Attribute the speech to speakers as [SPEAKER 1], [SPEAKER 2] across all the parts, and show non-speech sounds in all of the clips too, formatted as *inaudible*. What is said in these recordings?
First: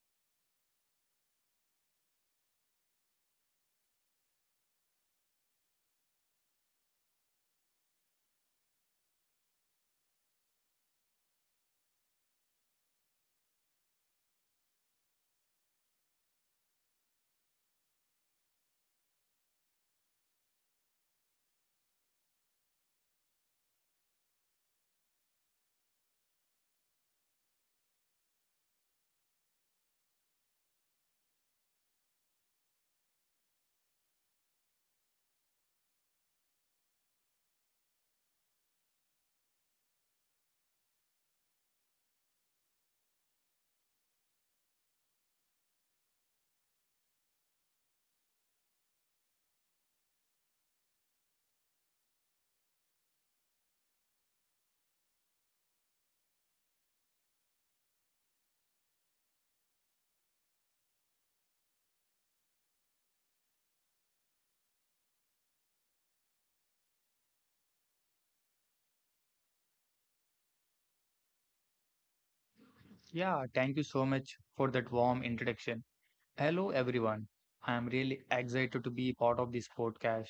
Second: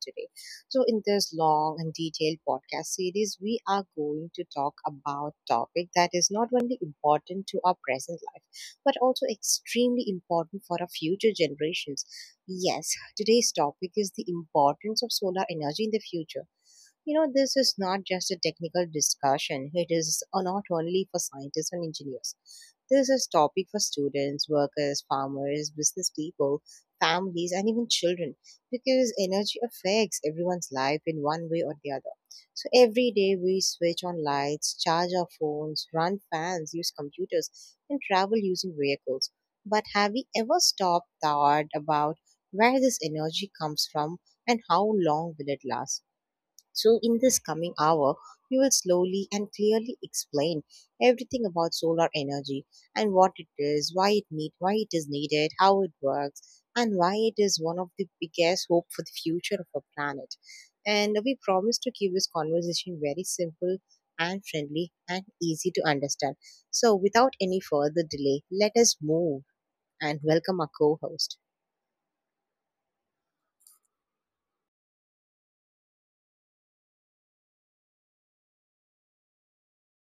[SPEAKER 1] today. So, in this long and detailed podcast series, we are going to talk about topic that is not only important to our present life, but also extremely important for our future generations. Yes, today's topic is the importance of solar energy in the future. This is not just a technical discussion. It is not only for scientists and engineers. This is topic for students, workers, farmers, business people, families, and even children because energy affects everyone's life in one way or the other. So every day we switch on lights, charge our phones, run fans, use computers, and travel using vehicles. But have we ever stopped thought about where this energy comes from and how long will it last? So, in this coming hour, we will slowly and clearly explain everything about solar energy and what it is, why it is needed, how it works, and why it is one of the biggest hope for the future of our planet. And we promise to keep this conversation very simple and friendly and easy to understand. So, without any further delay, let us move and welcome our co-host.
[SPEAKER 2] Yeah, thank you so much for that warm introduction. Hello, everyone. I am really excited to be part of this podcast.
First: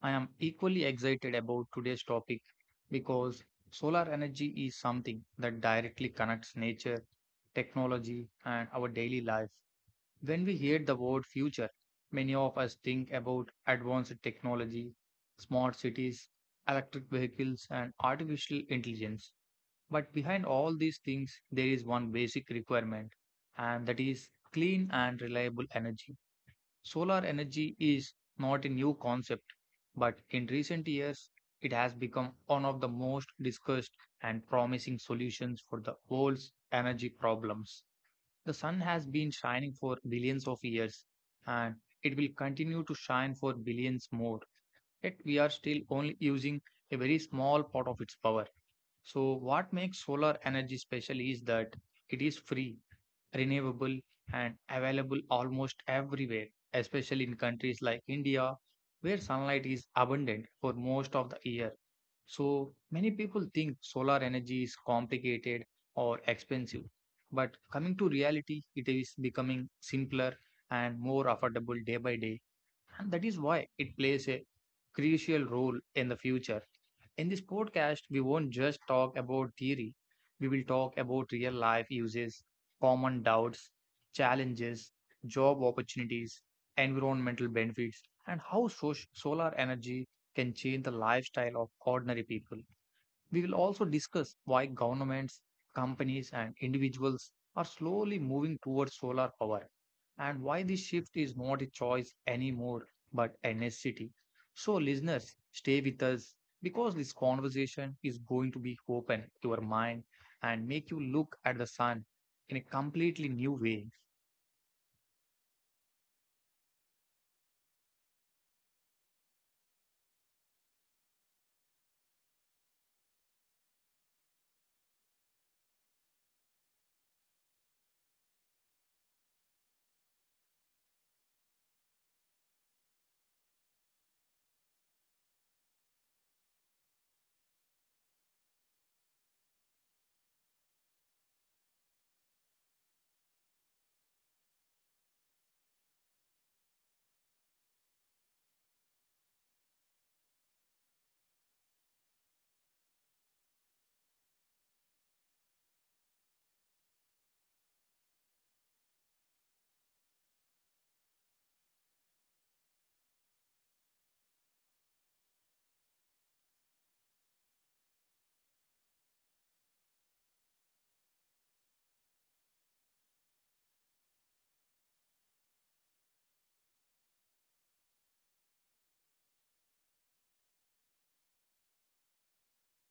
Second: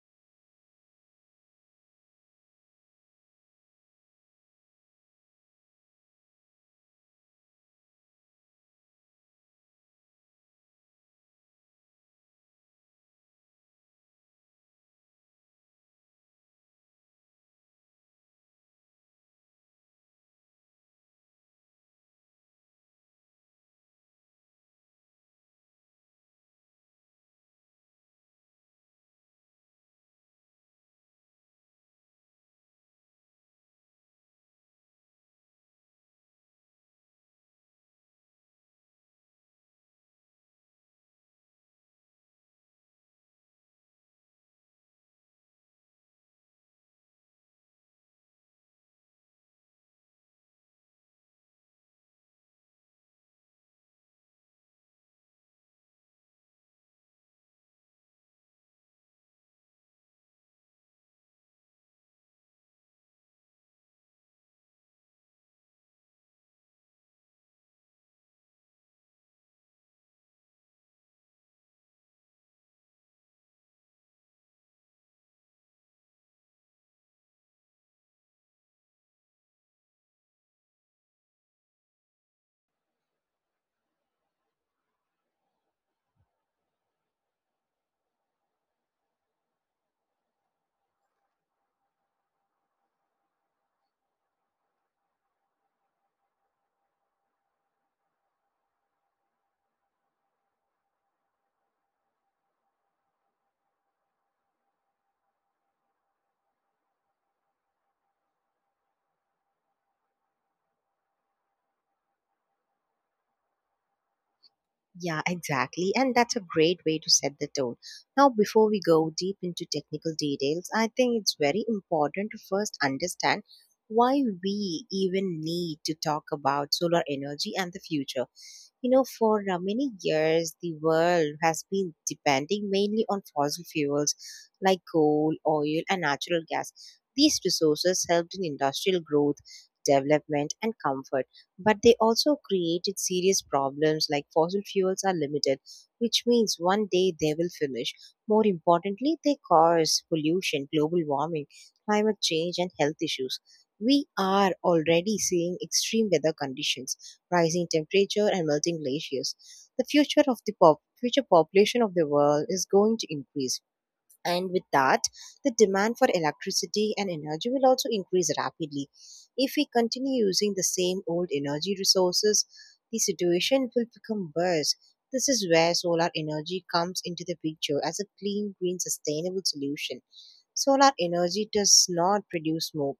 [SPEAKER 2] I am equally excited about today's topic because solar energy is something that directly connects nature, technology, and our daily life. When we hear the word future, many of us think about advanced technology, smart cities, electric vehicles, and artificial intelligence. But behind all these things, there is one basic requirement, and that is clean and reliable energy. Solar energy is not a new concept, but in recent years, it has become one of the most discussed and promising solutions for the world's energy problems. The sun has been shining for billions of years, and it will continue to shine for billions more. Yet, we are still only using a very small part of its power. So, what makes solar energy special is that it is free, renewable, and available almost everywhere, especially in countries like India, where sunlight is abundant for most of the year. So, many people think solar energy is complicated or expensive. But coming to reality, it is becoming simpler and more affordable day by day. And that is why it plays a crucial role in the future. In this podcast, we won't just talk about theory, we will talk about real life uses, common doubts, challenges, job opportunities, environmental benefits, and how solar energy can change the lifestyle of ordinary people. We will also discuss why governments, companies, and individuals are slowly moving towards solar power and why this shift is not a choice anymore but a necessity. So, listeners, stay with us because this conversation is going to be open your mind and make you look at the sun in a completely new way.
[SPEAKER 1] Yeah, exactly. And that's a great way to set the tone. Now, before we go deep into technical details, I think it's very important to first understand why we even need to talk about solar energy and the future. For many years, the world has been depending mainly on fossil fuels like coal, oil, and natural gas. These resources helped in industrial growth, development, and comfort, but they also created serious problems like fossil fuels are limited, which means one day they will finish. More importantly, they cause pollution, global warming, climate change, and health issues. We are already seeing extreme weather conditions rising temperature and melting glaciers. The future population of the world is going to increase. And with that, the demand for electricity and energy will also increase rapidly. If we continue using the same old energy resources, the situation will become worse. This is where solar energy comes into the picture as a clean, green, sustainable solution. Solar energy does not produce smoke,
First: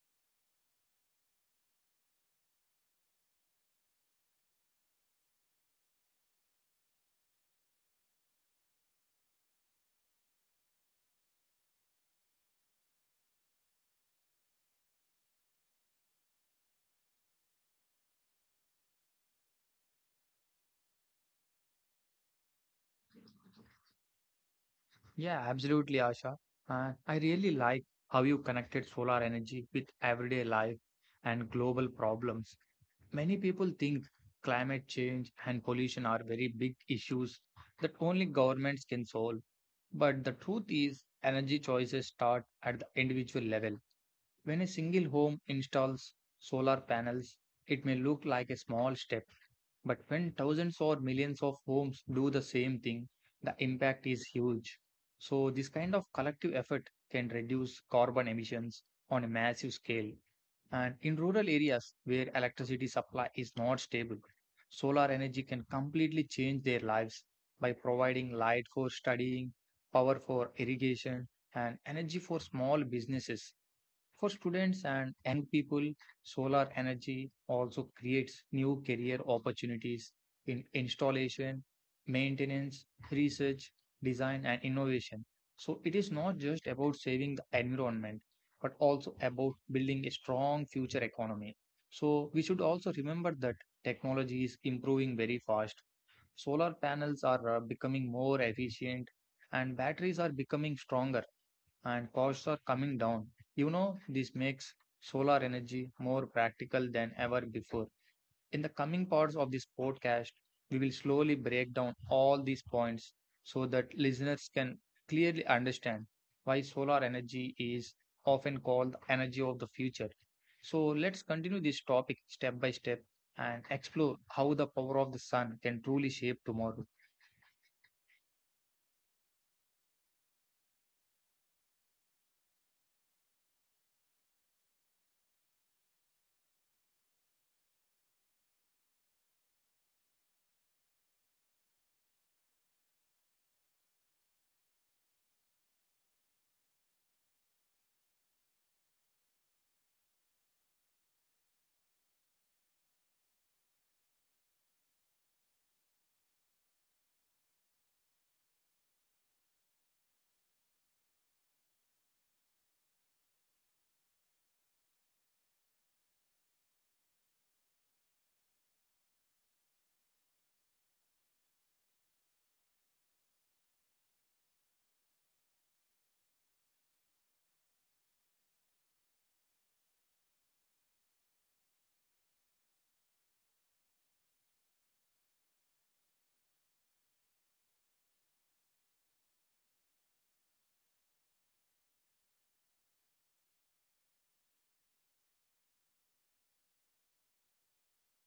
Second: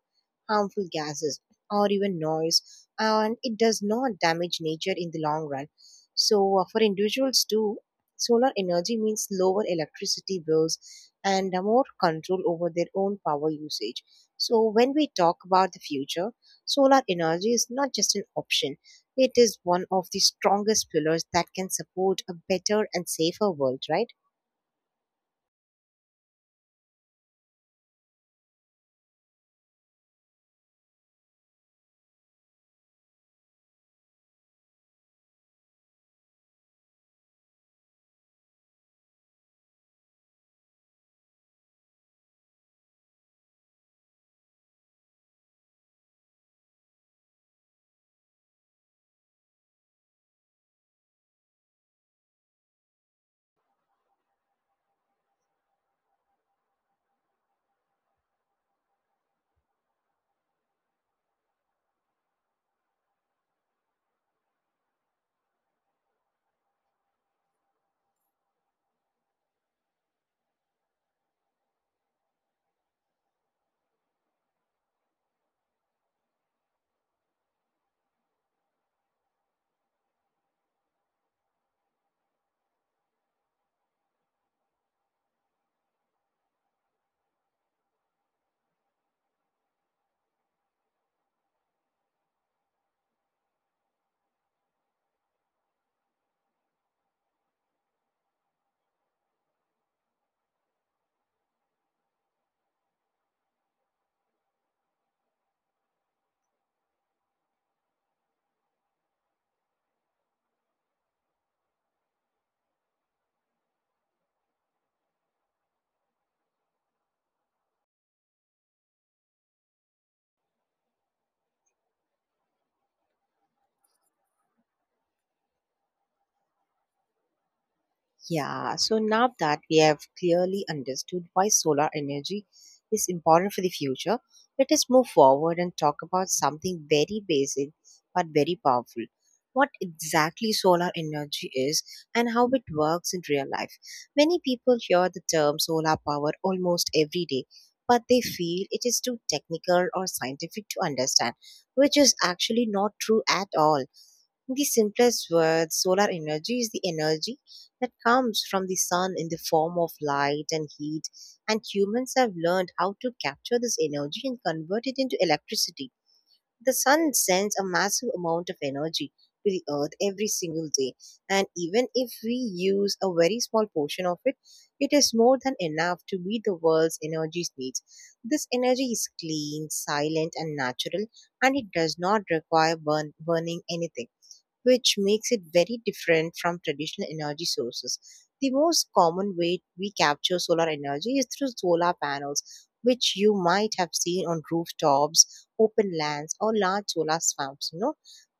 [SPEAKER 1] harmful gases, or even noise, and it does not damage nature in the long run. So, for individuals too, solar energy means lower electricity bills and more control over their own power usage. So, when we talk about the future, solar energy is not just an option, it is one of the strongest pillars that can support a better and safer world, right?
[SPEAKER 2] Yeah, absolutely, Asha. I really like how you connected solar energy with everyday life and global problems. Many people think climate change and pollution are very big issues that only governments can solve. But the truth is, energy choices start at the individual level. When a single home installs solar panels, it may look like a small step, but when thousands or millions of homes do the same thing, the impact is huge. So, this kind of collective effort can reduce carbon emissions on a massive scale. And in rural areas where electricity supply is not stable, solar energy can completely change their lives by providing light for studying, power for irrigation, and energy for small businesses. For students and young people, solar energy also creates new career opportunities in installation, maintenance, research, design, and innovation. So it is not just about saving the environment, but also about building a strong future economy. So we should also remember that technology is improving very fast. Solar panels are becoming more efficient and batteries are becoming stronger and costs are coming down. You know, this makes solar energy more practical than ever before. In the coming parts of this podcast, we will slowly break down all these points so that listeners can clearly understand why solar energy is often called the energy of the future. So let's continue this topic step by step and explore how the power of the sun can truly shape tomorrow.
[SPEAKER 1] Yeah, so now that we have clearly understood why solar energy is important for the future, let us move forward and talk about something very basic but very powerful. What exactly solar energy is and how it works in real life. Many people hear the term solar power almost every day, but they feel it is too technical or scientific to understand, which is actually not true at all. In the simplest words, solar energy is the energy that comes from the sun in the form of light and heat, and humans have learned how to capture this energy and convert it into electricity. The sun sends a massive amount of energy to the earth every single day, and even if we use a very small portion of it, it is more than enough to meet the world's energy needs. This energy is clean, silent, and natural, and it does not require burning anything, which makes it very different from traditional energy sources. The most common way we capture solar energy is through solar panels, which you might have seen on rooftops, open lands, or large solar farms.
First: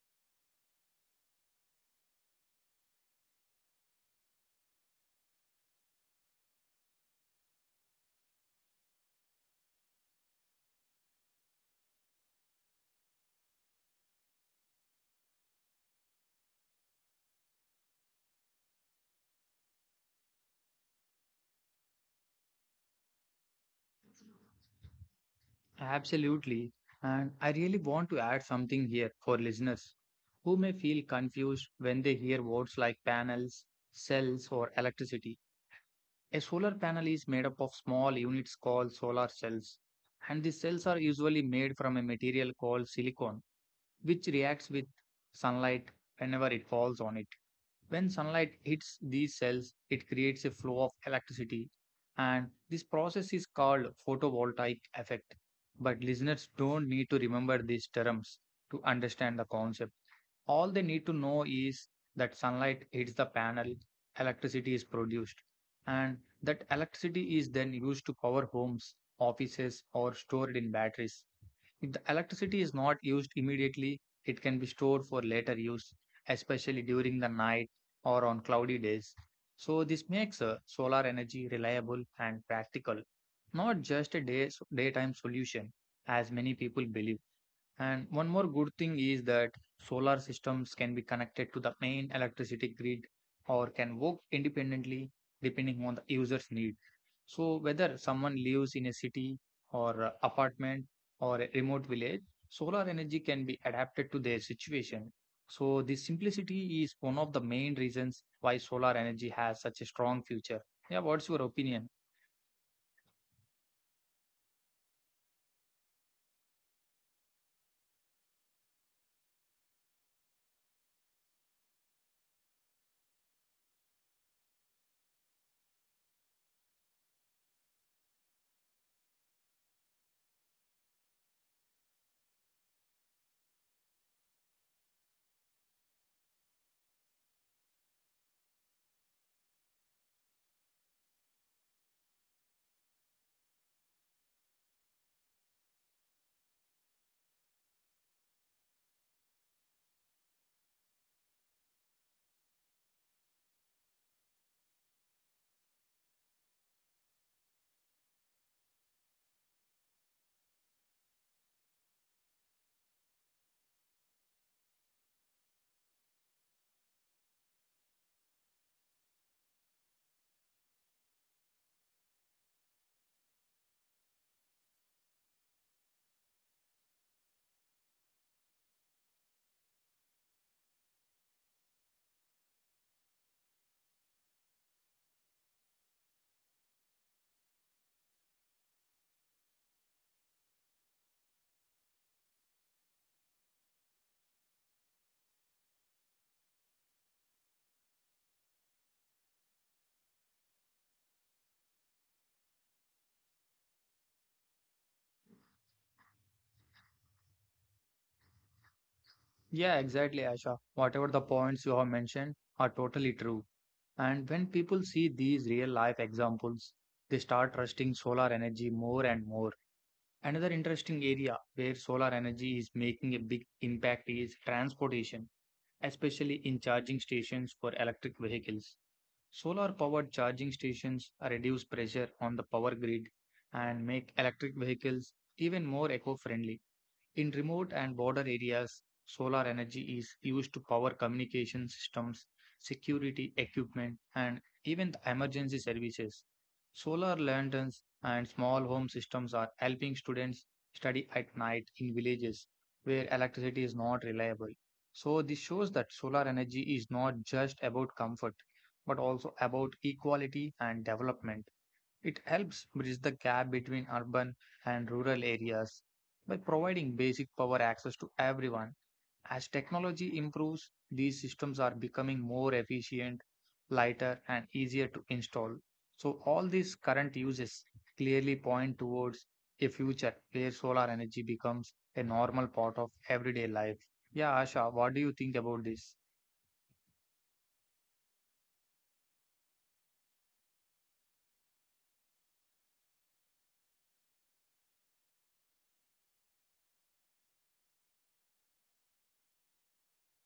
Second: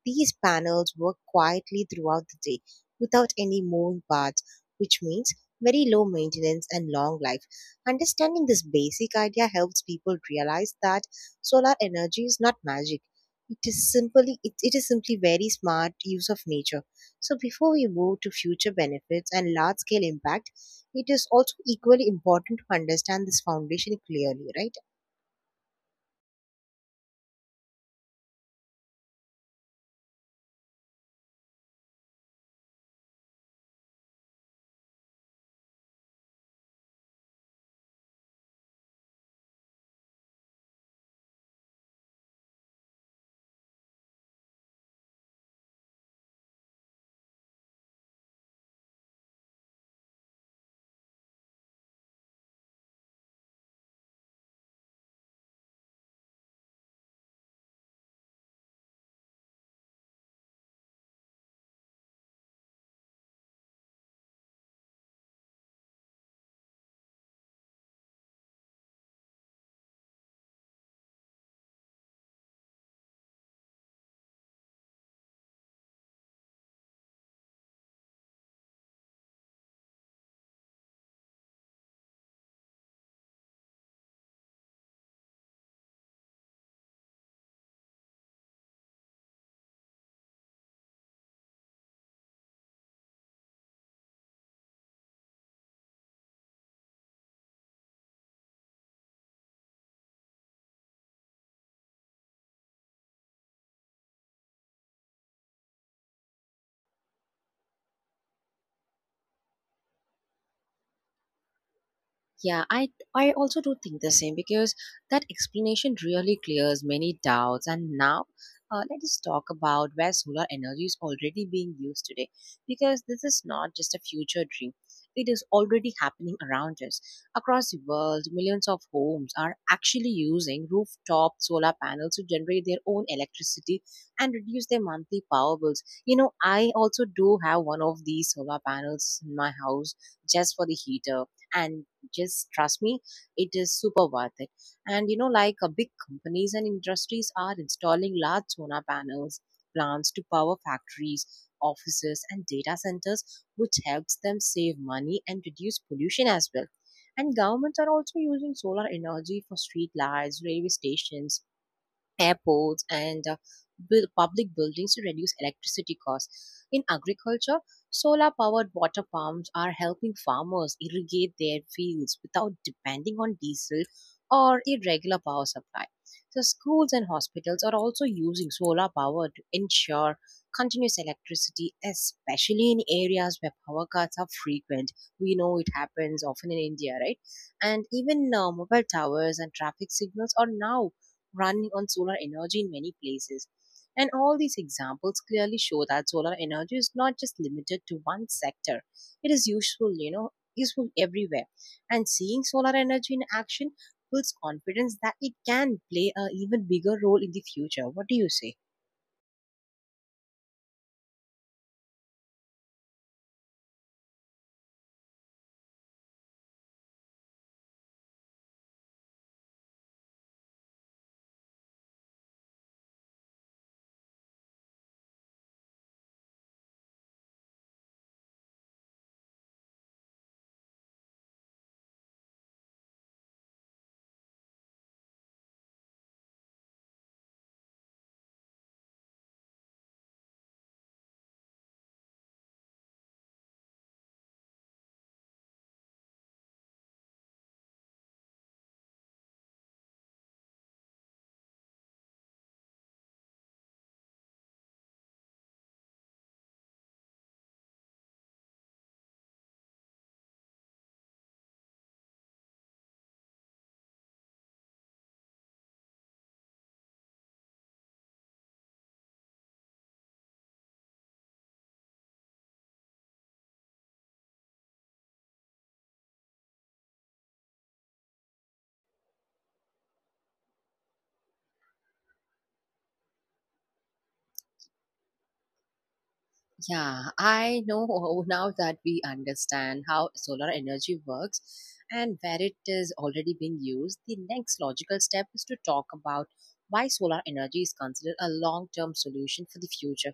[SPEAKER 1] These panels work quietly throughout the day without any moving parts, which means very low maintenance and long life. Understanding this basic idea helps people realize that solar energy is not magic. It is simply very smart use of nature. So before we move to future benefits and large scale impact, it is also equally important to understand this foundation clearly, right?
[SPEAKER 2] Absolutely. And I really want to add something here for listeners who may feel confused when they hear words like panels, cells, or electricity. A solar panel is made up of small units called solar cells, and the cells are usually made from a material called silicon, which reacts with sunlight whenever it falls on it. When sunlight hits these cells, it creates a flow of electricity, and this process is called photovoltaic effect. But listeners don't need to remember these terms to understand the concept. All they need to know is that sunlight hits the panel, electricity is produced, and that electricity is then used to power homes, offices, or stored in batteries. If the electricity is not used immediately, it can be stored for later use, especially during the night or on cloudy days. So, this makes solar energy reliable and practical, not just daytime solution, as many people believe. And one more good thing is that solar systems can be connected to the main electricity grid or can work independently depending on the user's need. So, whether someone lives in a city or a apartment or a remote village, solar energy can be adapted to their situation. So, this simplicity is one of the main reasons why solar energy has such a strong future. Yeah, what's your opinion?
[SPEAKER 1] Yeah, I also do think the same because that explanation really clears many doubts. And now, let us talk about where solar energy is already being used today, because this is not just a future dream. It is already happening around us. Across the world, millions of homes are actually using rooftop solar panels to generate their own electricity and reduce their monthly power bills. You know, I also do have one of these solar panels in my house just for the heater, and just trust me, it is super worth it. And big companies and industries are installing large solar panels plants to power factories, offices, and data centers, which helps them save money and reduce pollution as well. And governments are also using solar energy for street lights, railway stations, airports, and build public buildings to reduce electricity costs. In agriculture, solar powered water pumps are helping farmers irrigate their fields without depending on diesel or irregular power supply. So, schools and hospitals are also using solar power to ensure continuous electricity, especially in areas where power cuts are frequent. We know it happens often in India, right? And even mobile towers and traffic signals are now running on solar energy in many places. And all these examples clearly show that solar energy is not just limited to one sector. It is useful, useful everywhere. And seeing solar energy in action builds confidence that it can play a even bigger role in the future. What do you say?
[SPEAKER 2] Yeah, exactly, Asha. Whatever the points you have mentioned are totally true. And when people see these real life examples, they start trusting solar energy more and more. Another interesting area where solar energy is making a big impact is transportation, especially in charging stations for electric vehicles. Solar powered charging stations reduce pressure on the power grid and make electric vehicles even more eco friendly. In remote and border areas, solar energy is used to power communication systems, security equipment, and even the emergency services. Solar lanterns and small home systems are helping students study at night in villages where electricity is not reliable. So, this shows that solar energy is not just about comfort, but also about equality and development. It helps bridge the gap between urban and rural areas by providing basic power access to everyone. As technology improves, these systems are becoming more efficient, lighter, and easier to install. So, all these current uses clearly point towards a future where solar energy becomes a normal part of everyday life. Yeah, Asha, what do you think about this?
[SPEAKER 1] Yeah, I know *laughs* now that we understand how solar energy works and where it is already being used. The next logical step is to talk about why solar energy is considered a long term solution for the future.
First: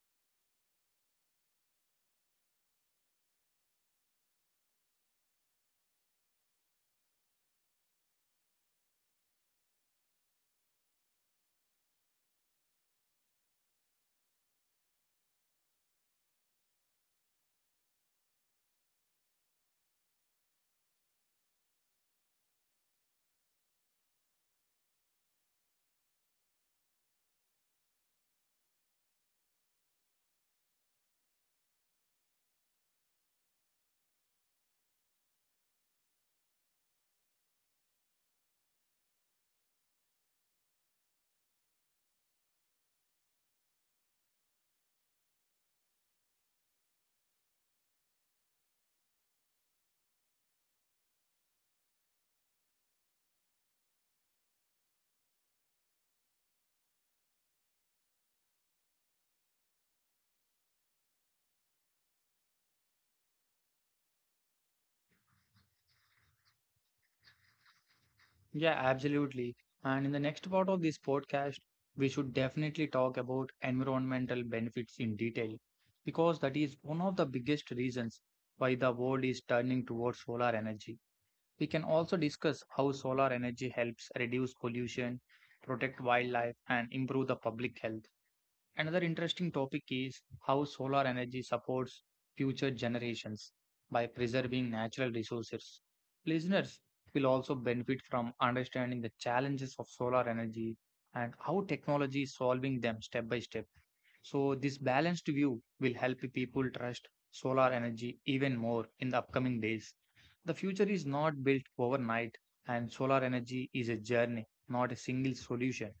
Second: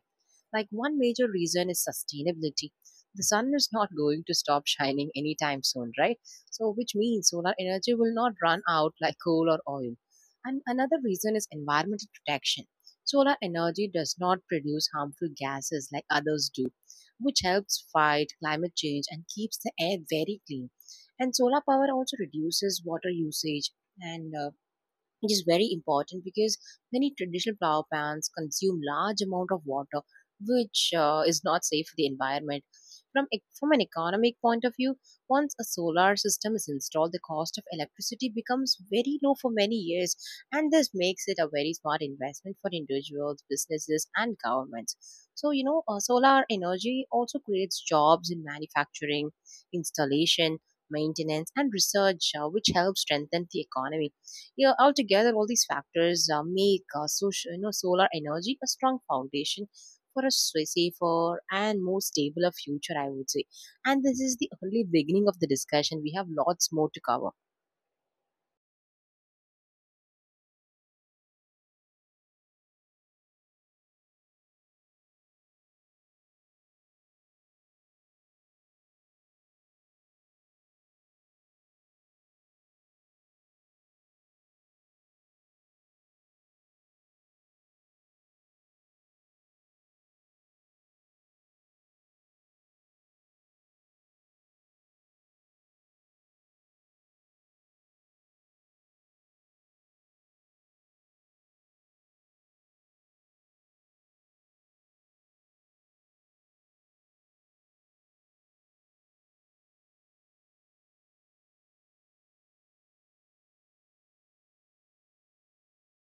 [SPEAKER 1] Like, one major reason is sustainability. The sun is not going to stop shining anytime soon, right? So, which means solar energy will not run out like coal or oil. And another reason is environmental protection. Solar energy does not produce harmful gases like others do, which helps fight climate change and keeps the air very clean. And solar power also reduces water usage, and it is very important because many traditional flower plants consume large amount of water, which is not safe for the environment. From an economic point of view, once a solar system is installed, the cost of electricity becomes very low for many years, and this makes it a very smart investment for individuals, businesses, and governments. So solar energy also creates jobs in manufacturing, installation, maintenance, and research, which helps strengthen the economy. Yeah, altogether, all these factors make solar energy a strong foundation for a safer and more stable future, I would say. And this is the only beginning of the discussion. We have lots more to cover.
[SPEAKER 2] Yeah, absolutely. And in the next part of this podcast, we should definitely talk about environmental benefits in detail because that is one of the biggest reasons why the world is turning towards solar energy. We can also discuss how solar energy helps reduce pollution, protect wildlife, and improve the public health. Another interesting topic is how solar energy supports future generations by preserving natural resources. Listeners will also benefit from understanding the challenges of solar energy and how technology is solving them step by step. So, this balanced view will help people trust solar energy even more in the upcoming days. The future is not built overnight, and solar energy is a journey, not a single solution.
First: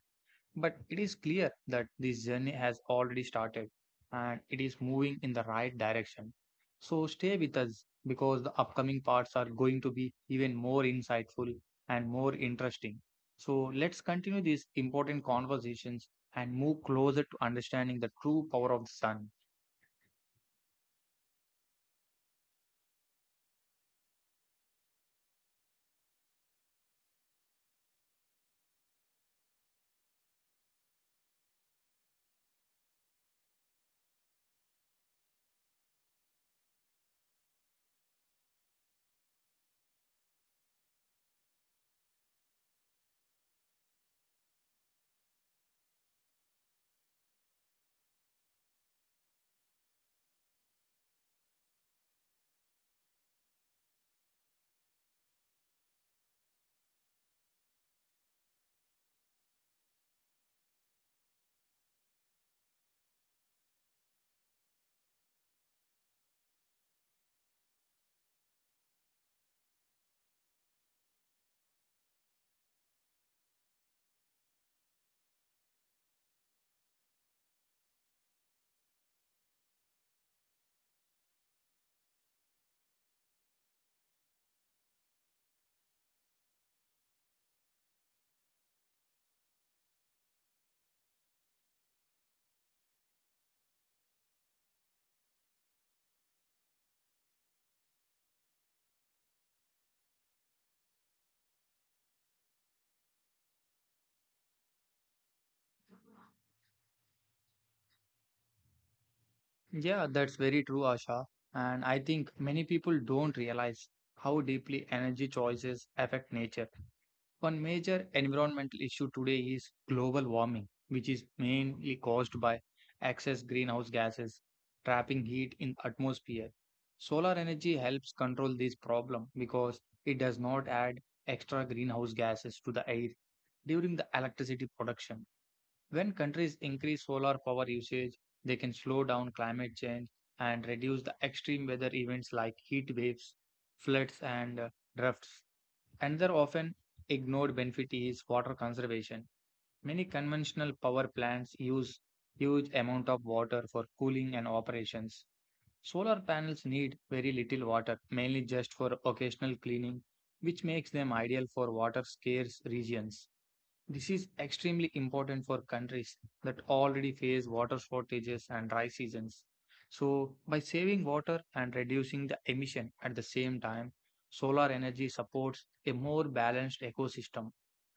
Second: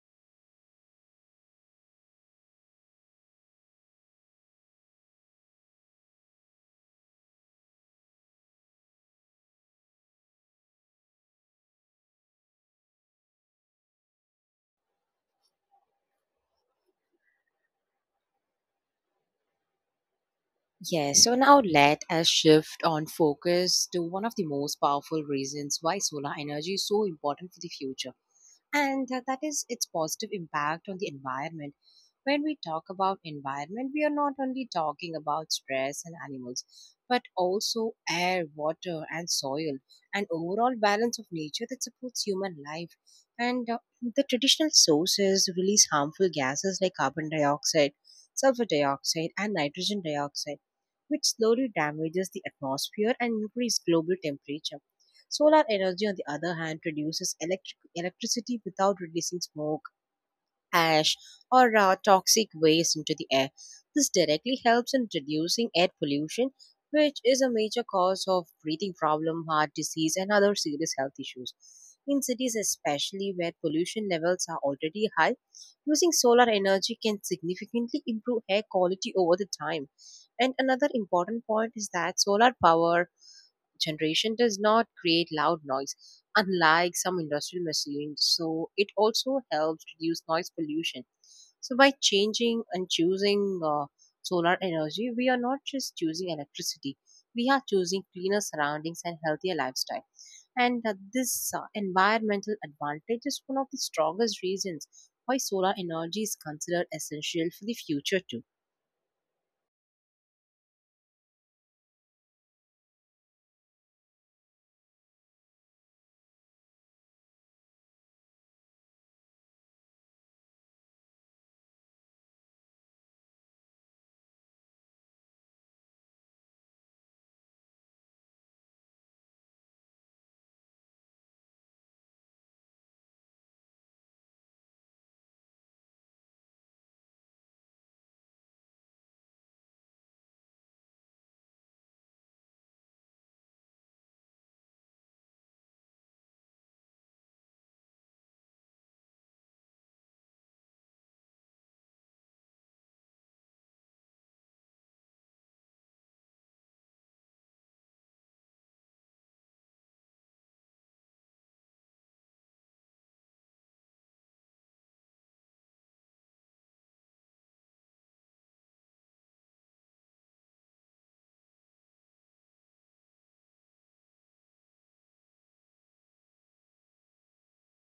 [SPEAKER 2] But it is clear that this journey has already started and it is moving in the right direction. So stay with us because the upcoming parts are going to be even more insightful and more interesting. So let's continue these important conversations and move closer to understanding the true power of the sun.
[SPEAKER 1] Yes, so now let us shift on focus to one of the most powerful reasons why solar energy is so important for the future, and that is its positive impact on the environment. When we talk about environment, we are not only talking about stress and animals, but also air, water, and soil, and overall balance of nature that supports human life. And the traditional sources release harmful gases like carbon dioxide, sulfur dioxide, and nitrogen dioxide, which slowly damages the atmosphere and increases global temperature. Solar energy, on the other hand, produces electricity without releasing smoke, ash, or toxic waste into the air. This directly helps in reducing air pollution, which is a major cause of breathing problem, heart disease, and other serious health issues. In cities, especially where pollution levels are already high, using solar energy can significantly improve air quality over the time. And another important point is that solar power generation does not create loud noise, unlike some industrial machines. So it also helps reduce noise pollution. So by changing and choosing solar energy, we are not just choosing electricity; we are choosing cleaner surroundings and healthier lifestyle. And this environmental advantage is one of the strongest reasons why solar energy is considered essential for the future too.
[SPEAKER 2] Yeah, that's very true, Asha. And I think many people don't realize how deeply energy choices affect nature. One major environmental issue today is global warming, which is mainly caused by excess greenhouse gases trapping heat in atmosphere. Solar energy helps control this problem because it does not add extra greenhouse gases to the air during the electricity production. When countries increase solar power usage, they can slow down climate change and reduce the extreme weather events like heat waves, floods, and droughts. Another often ignored benefit is water conservation. Many conventional power plants use huge amount of water for cooling and operations. Solar panels need very little water, mainly just for occasional cleaning, which makes them ideal for water scarce regions. This is extremely important for countries that already face water shortages and dry seasons. So, by saving water and reducing the emission at the same time, solar energy supports a more balanced ecosystem.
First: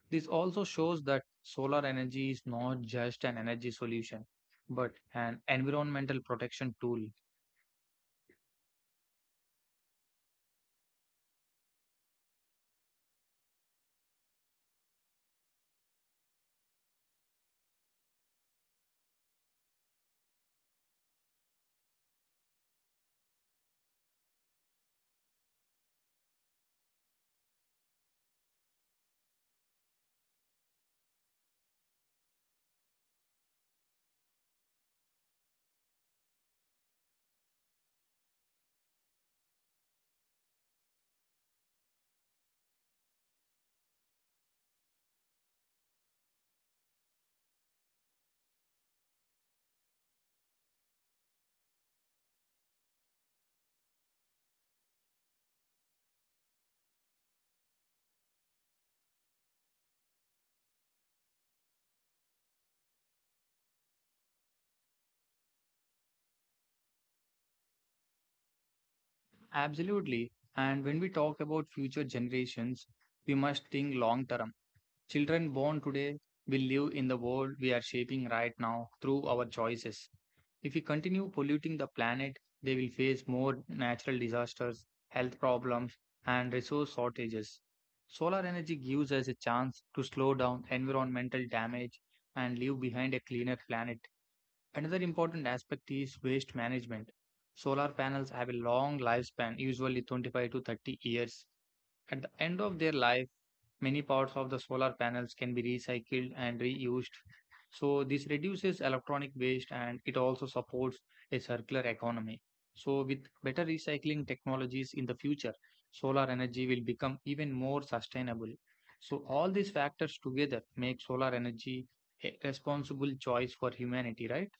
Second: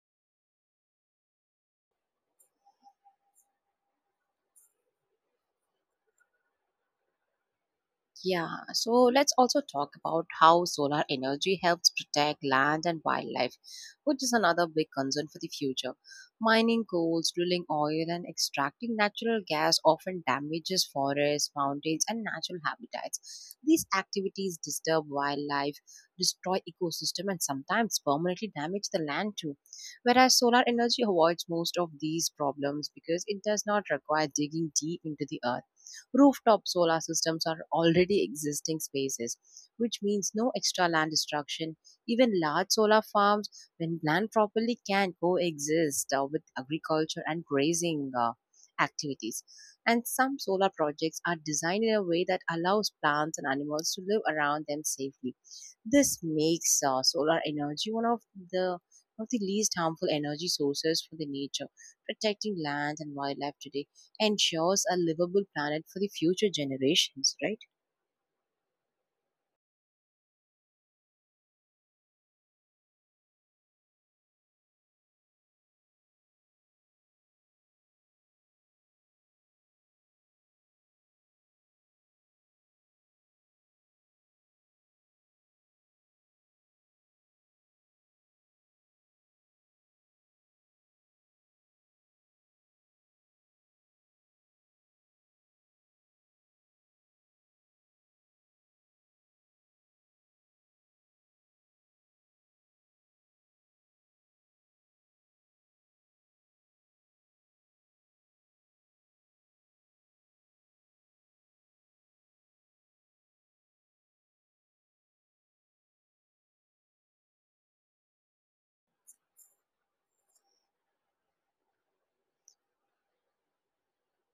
[SPEAKER 2] This also shows that solar energy is not just an energy solution, but an environmental protection tool.
[SPEAKER 1] Yeah, so let's also talk about how solar energy helps protect land and wildlife, which is another big concern for the future. Mining coals, drilling oil, and extracting natural gas often damages forests, mountains, and natural habitats. These activities disturb wildlife, destroy ecosystem, and sometimes permanently damage the land too. Whereas solar energy avoids most of these problems because it does not require digging deep into the earth. Rooftop solar systems are already existing spaces, which means no extra land destruction. Even large solar farms, when planned properly, can coexist with agriculture and grazing activities. And some solar projects are designed in a way that allows plants and animals to live around them safely. This makes solar energy the one of the least harmful energy sources for the nature, protecting land and wildlife today ensures a livable planet for the future generations, right?
[SPEAKER 2] Absolutely. And when we talk about future generations, we must think long term. Children born today will live in the world we are shaping right now through our choices. If we continue polluting the planet, they will face more natural disasters, health problems, and resource shortages. Solar energy gives us a chance to slow down environmental damage and leave behind a cleaner planet. Another important aspect is waste management. Solar panels have a long lifespan, usually 25 to 30 years. At the end of their life, many parts of the solar panels can be recycled and reused. So this reduces electronic waste and it also supports a circular economy. So with better recycling technologies in the future, solar energy will become even more sustainable. So all these factors together make solar energy a responsible choice for humanity, right?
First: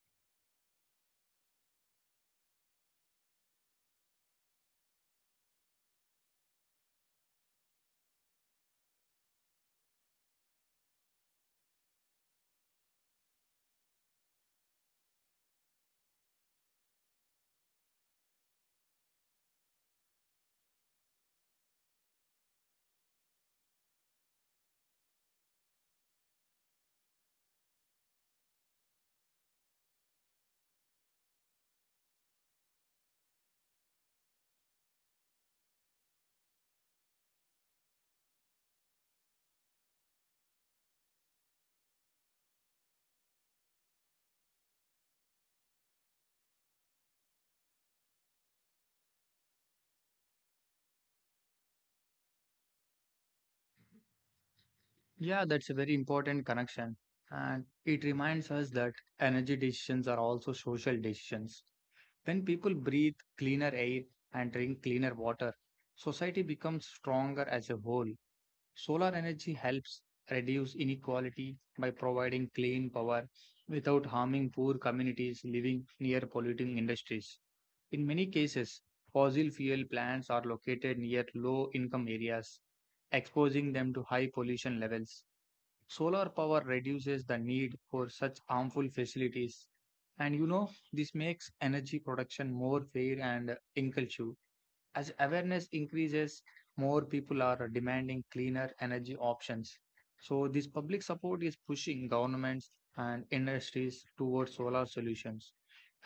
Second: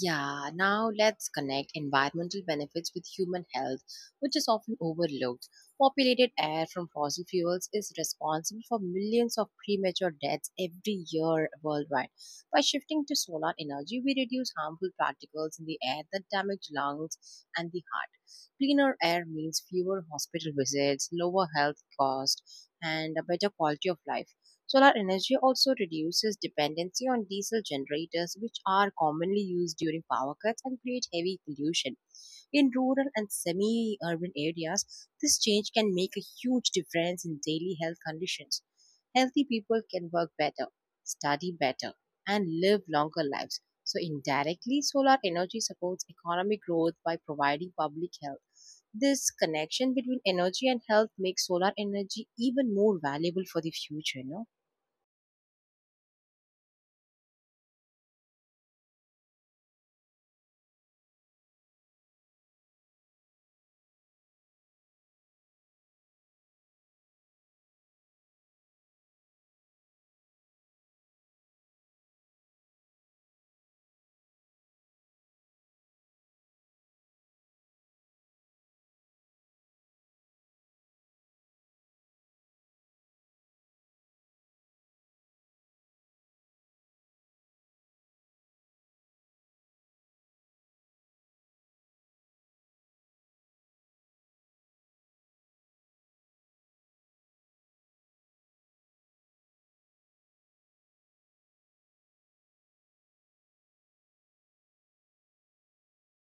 [SPEAKER 1] Yeah, now let's connect environmental benefits with human health, which is often overlooked. Populated air from fossil fuels is responsible for millions of premature deaths every year worldwide. By shifting to solar energy, we reduce harmful particles in the air that damage lungs and the heart. Cleaner air means fewer hospital visits, lower health costs, and a better quality of life. Solar energy also reduces dependency on diesel generators, which are commonly used during power cuts and create heavy pollution. In rural and semi urban areas, this change can make a huge difference in daily health conditions. Healthy people can work better, study better, and live longer lives. So, indirectly, solar energy supports economic growth by providing public health. This connection between energy and health makes solar energy even more valuable for the future, no?
[SPEAKER 2] Yeah, that's a very important connection. And it reminds us that energy decisions are also social decisions. When people breathe cleaner air and drink cleaner water, society becomes stronger as a whole. Solar energy helps reduce inequality by providing clean power without harming poor communities living near polluting industries. In many cases, fossil fuel plants are located near low income areas, exposing them to high pollution levels. Solar power reduces the need for such harmful facilities. This makes energy production more fair and inclusive. As awareness increases, more people are demanding cleaner energy options. So, this public support is pushing governments and industries towards solar solutions.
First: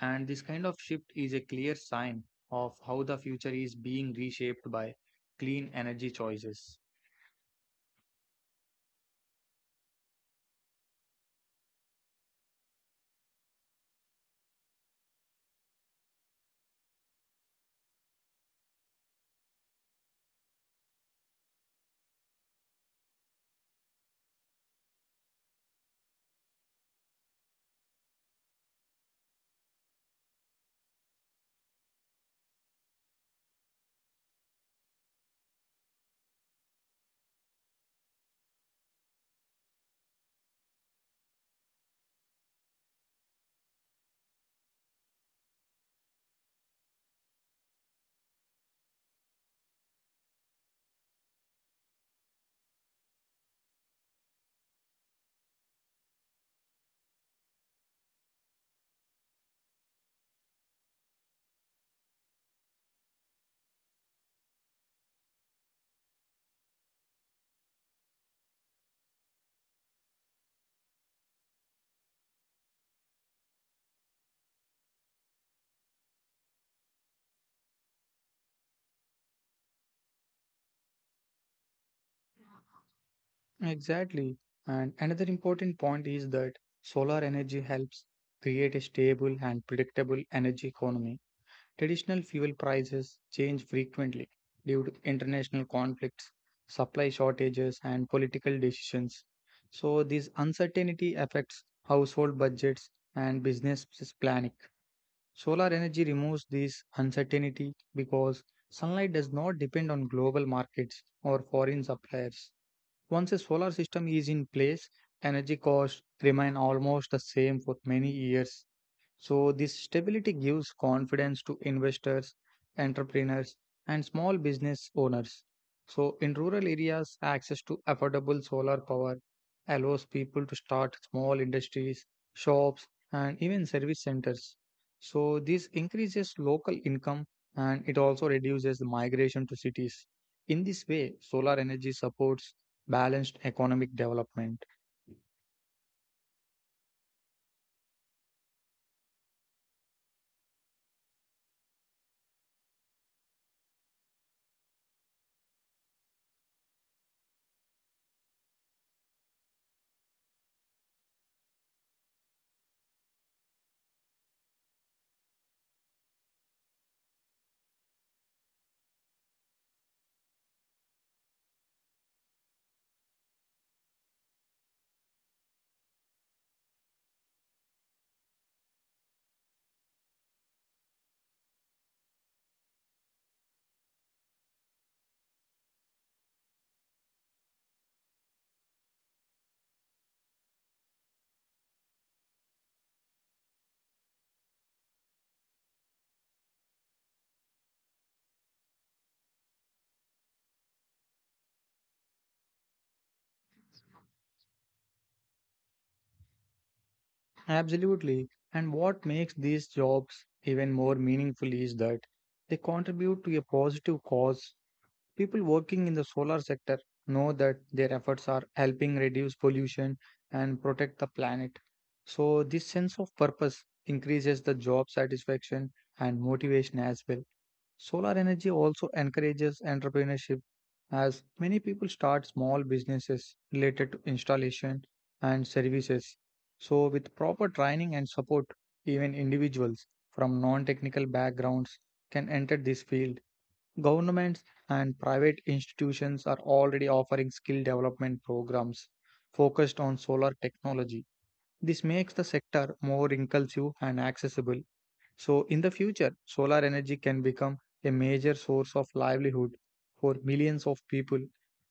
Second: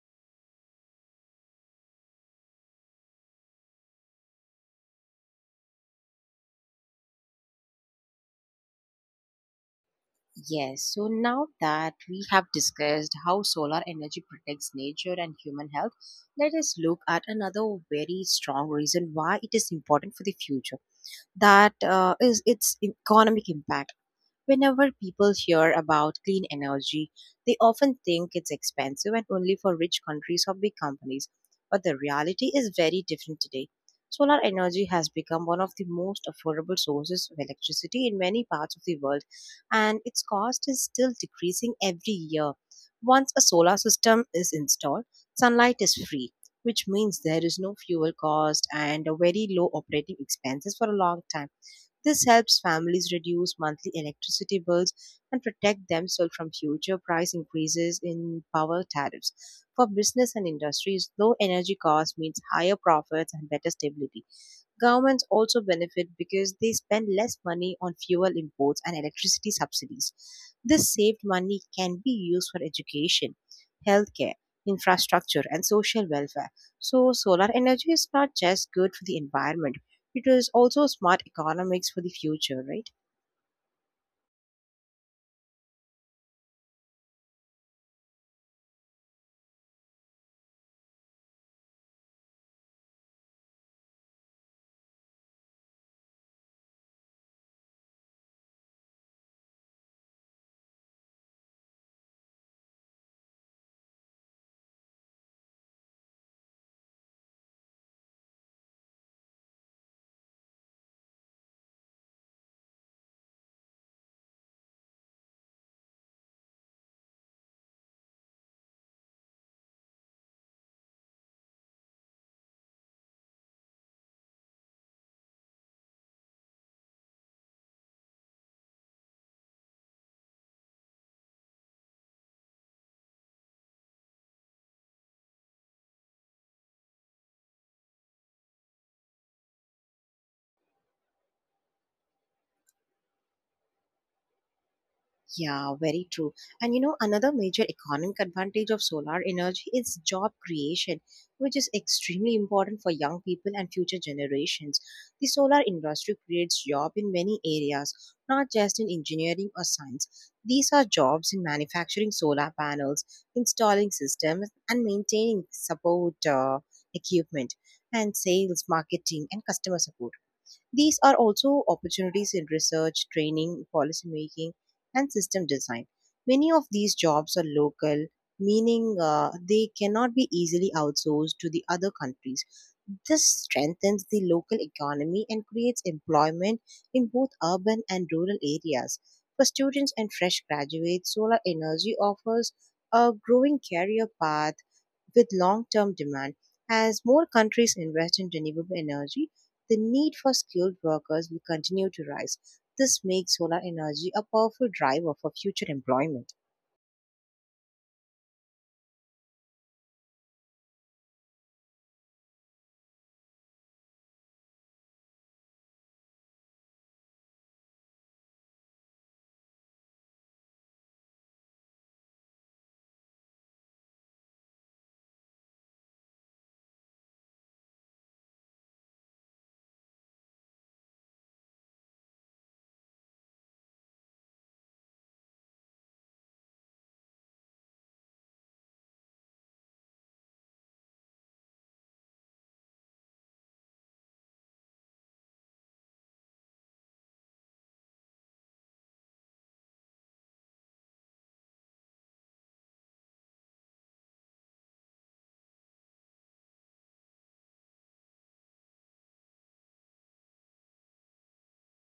[SPEAKER 2] And this kind of shift is a clear sign of how the future is being reshaped by clean energy choices.
[SPEAKER 1] Yes, so now that we have discussed how solar energy protects nature and human health, let us look at another very strong reason why it is important for the future. That is its economic impact. Whenever people hear about clean energy, they often think it's expensive and only for rich countries or big companies. But the reality is very different today. Solar energy has become one of the most affordable sources of electricity in many parts of the world, and its cost is still decreasing every year. Once a solar system is installed, sunlight is free, which means there is no fuel cost and a very low operating expenses for a long time. This helps families reduce monthly electricity bills and protect themselves from future price increases in power tariffs. For business and industries, low energy costs means higher profits and better stability. Governments also benefit because they spend less money on fuel imports and electricity subsidies. This saved money can be used for education, healthcare, infrastructure, and social welfare. So, solar energy is not just good for the environment, it is also smart economics for the future, right?
[SPEAKER 2] Exactly. And another important point is that solar energy helps create a stable and predictable energy economy. Traditional fuel prices change frequently due to international conflicts, supply shortages, and political decisions. So, this uncertainty affects household budgets and planning. Solar energy removes this uncertainty because sunlight does not depend on global markets or foreign suppliers. Once a solar system is in place, energy costs remain almost the same for many years. So, this stability gives confidence to investors, entrepreneurs, and small business owners. So, in rural areas, access to affordable solar power allows people to start small industries, shops, and even service centers. So, this increases local income and it also reduces the migration to cities. In this way, solar energy supports balanced economic development.
[SPEAKER 1] Yeah, very true. And you know, another major economic advantage of solar energy is job creation, which is extremely important for young people and future generations. The solar industry creates jobs in many areas, not just in engineering or science. These are jobs in manufacturing solar panels, installing systems, and maintaining support equipment, and sales, marketing, and customer support. These are also opportunities in research, training, policy making, and system design. Many of these jobs are local, meaning they cannot be easily outsourced to the other countries. This strengthens the local economy and creates employment in both urban and rural areas. For students and fresh graduates, solar energy offers a growing career path with long-term demand. As more countries invest in renewable energy, the need for skilled workers will continue to rise. This makes solar energy a powerful driver for future employment.
[SPEAKER 2] Absolutely. And what makes these jobs even more meaningful is that they contribute to a positive cause. People working in the solar sector know that their efforts are helping reduce pollution and protect the planet. So, this sense of purpose increases the job satisfaction and motivation as well. Solar energy also encourages entrepreneurship as many people start small businesses related to installation and services. So, with proper training and support, even individuals from non technical backgrounds can enter this field. Governments and private institutions are already offering skill development programs focused on solar technology. This makes the sector more inclusive and accessible. So, in the future, solar energy can become a major source of livelihood for millions of people.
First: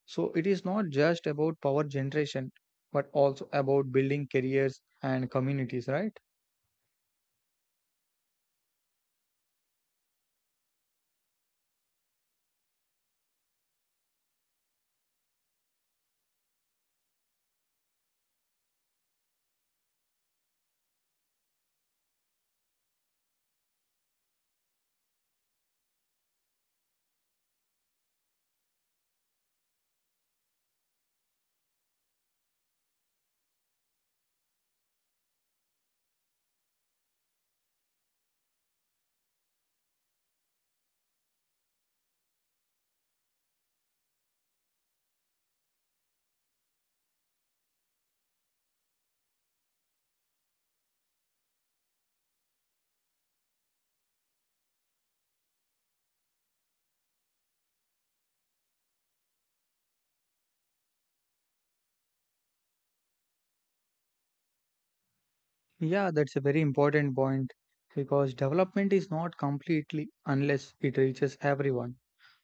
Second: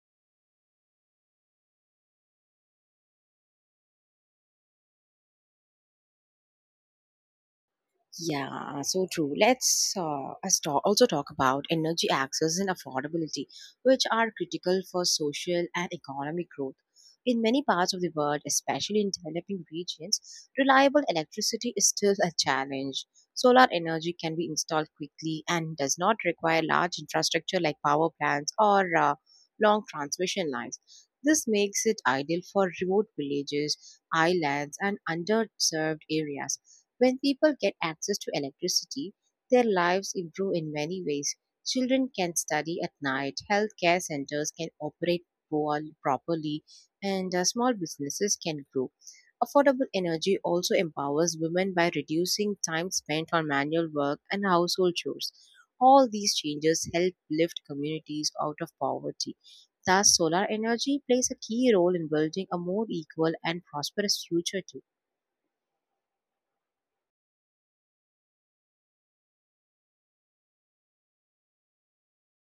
[SPEAKER 2] So, it is not just about power generation, but also about building careers and communities, right?
[SPEAKER 1] Yeah, so true. Let's also talk about energy access and affordability, which are critical for social and economic growth. In many parts of the world, especially in developing regions, reliable electricity is still a challenge. Solar energy can be installed quickly and does not require large infrastructure like power plants or long transmission lines. This makes it ideal for remote villages, islands, and underserved areas when people get access to electricity, their lives improve in many ways. Children can study at night, healthcare centers can operate properly, and small businesses can grow. Affordable energy also empowers women by reducing time spent on manual work and household chores. All these changes help lift communities out of poverty. Thus, solar energy plays a key role in building a more equal and prosperous future too.
[SPEAKER 2] Yeah, that's a very important point because development is not completely unless it reaches everyone.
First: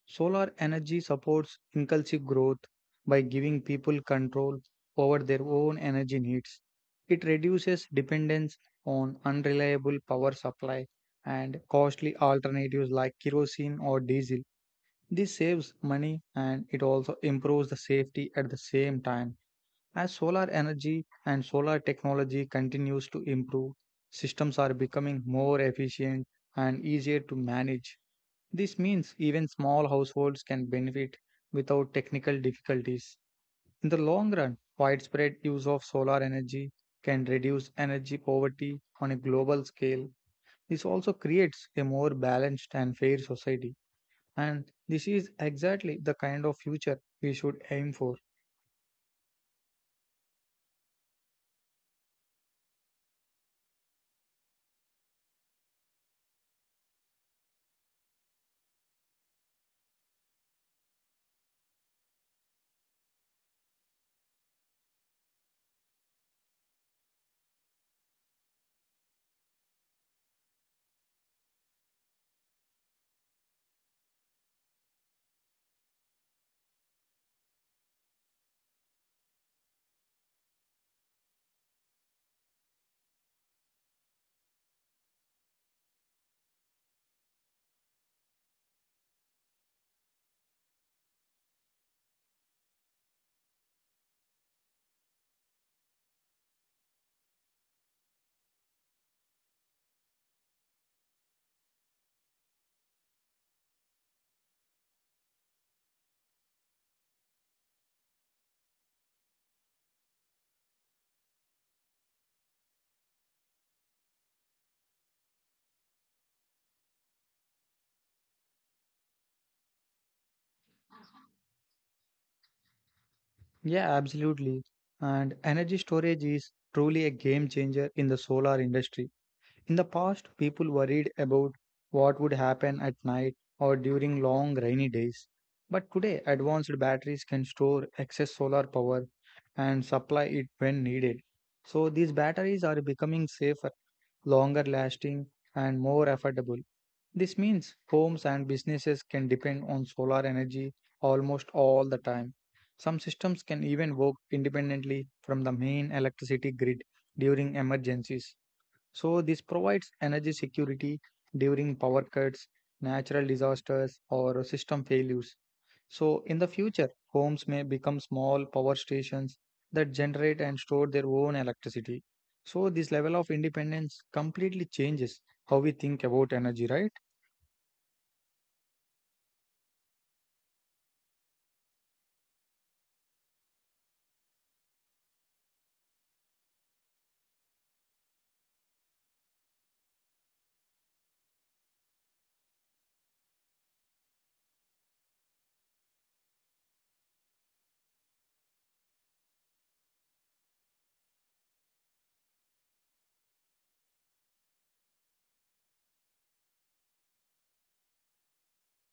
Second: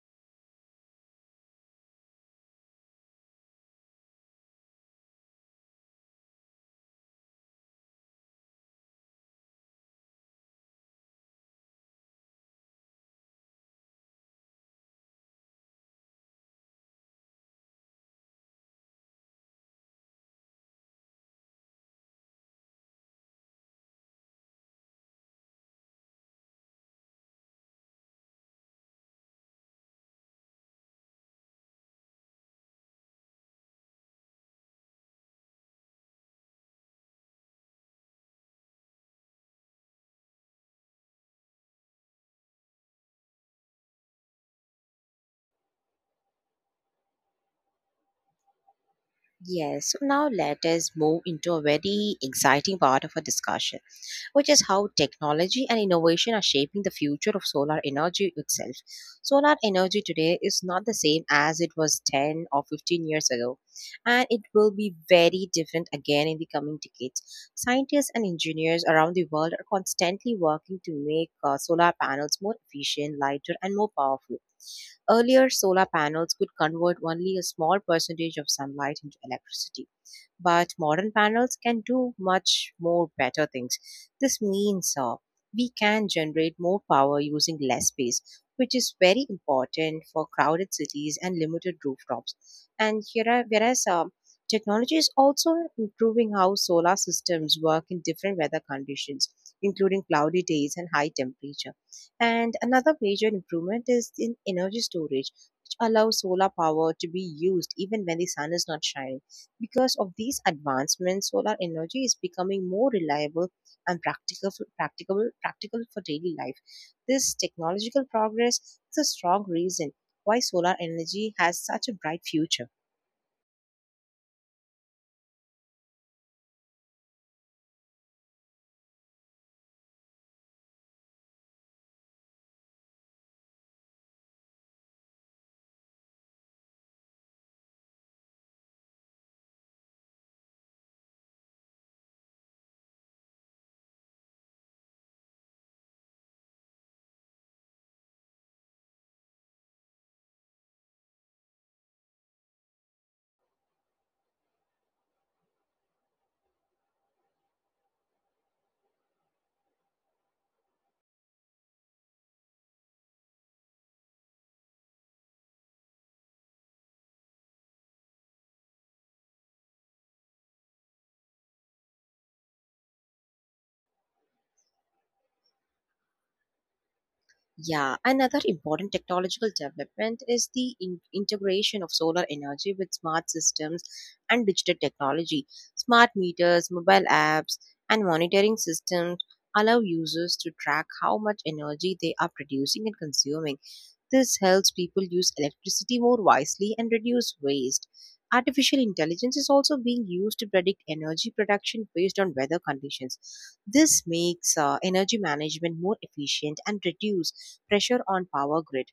[SPEAKER 2] Solar energy supports inclusive growth by giving people control over their own energy needs. It reduces dependence on unreliable power supply and costly alternatives like kerosene or diesel. This saves money and it also improves the safety at the same time. As solar energy and solar technology continues to improve, systems are becoming more efficient and easier to manage. This means even small households can benefit without technical difficulties. In the long run, widespread use of solar energy can reduce energy poverty on a global scale. This also creates a more balanced and fair society. And this is exactly the kind of future we should aim for.
[SPEAKER 1] Yes, so now let us move into a very exciting part of our discussion, which is how technology and innovation are shaping the future of solar energy itself. Solar energy today is not the same as it was 10 or 15 years ago, and it will be very different again in the coming decades. Scientists and engineers around the world are constantly working to make solar panels more efficient, lighter, and more powerful. Earlier, solar panels could convert only a small percentage of sunlight into electricity but modern panels can do much more better things. This means we can generate more power using less space, which is very important for crowded cities and limited rooftops. Whereas technology is also improving how solar systems work in different weather conditions, including cloudy days and high temperature. And another major improvement is in energy storage, which allows solar power to be used even when the sun is not shining because of these advancements, solar energy is becoming more reliable and practical for daily life. This technological progress is a strong reason why solar energy has such a bright future.
[SPEAKER 2] Yeah, absolutely. And energy storage is truly a game changer in the solar industry. In the past, people worried about what would happen at night or during long rainy days. But today, advanced batteries can store excess solar power and supply it when needed. So, these batteries are becoming safer, longer lasting, and more affordable. This means homes and businesses can depend on solar energy almost all the time. Some systems can even work independently from the main electricity grid during emergencies. So, this provides energy security during power cuts, natural disasters, or system failures. So, in the future, homes may become small power stations that generate and store their own electricity. So, this level of independence completely changes how we think about energy, right?
[SPEAKER 1] Yeah, another important technological development is the integration of solar energy with smart systems and digital technology. Smart meters, mobile apps, and monitoring systems allow users to track how much energy they are producing and consuming. This helps people use electricity more wisely and reduce waste. Artificial intelligence is also being used to predict energy production based on weather conditions. This makes energy management more efficient and reduce pressure on power grid.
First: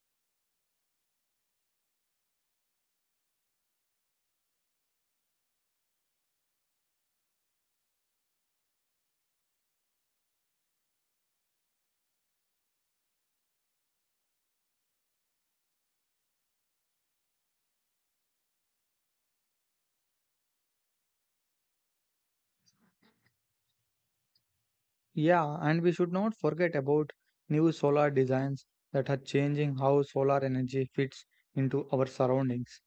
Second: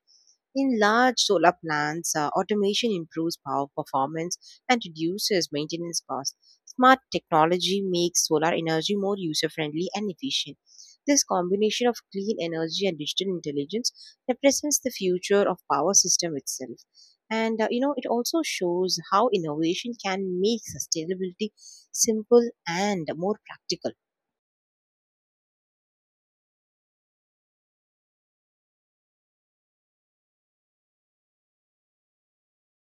[SPEAKER 1] In large solar plants, automation improves power performance and reduces maintenance costs. Smart technology makes solar energy more user friendly and efficient. This combination of clean energy and digital intelligence represents the future of power system itself. And you know, it also shows how innovation can make sustainability simple and more practical.
[SPEAKER 2] Yeah, and we should not forget about new solar designs that are changing how solar energy fits into our surroundings.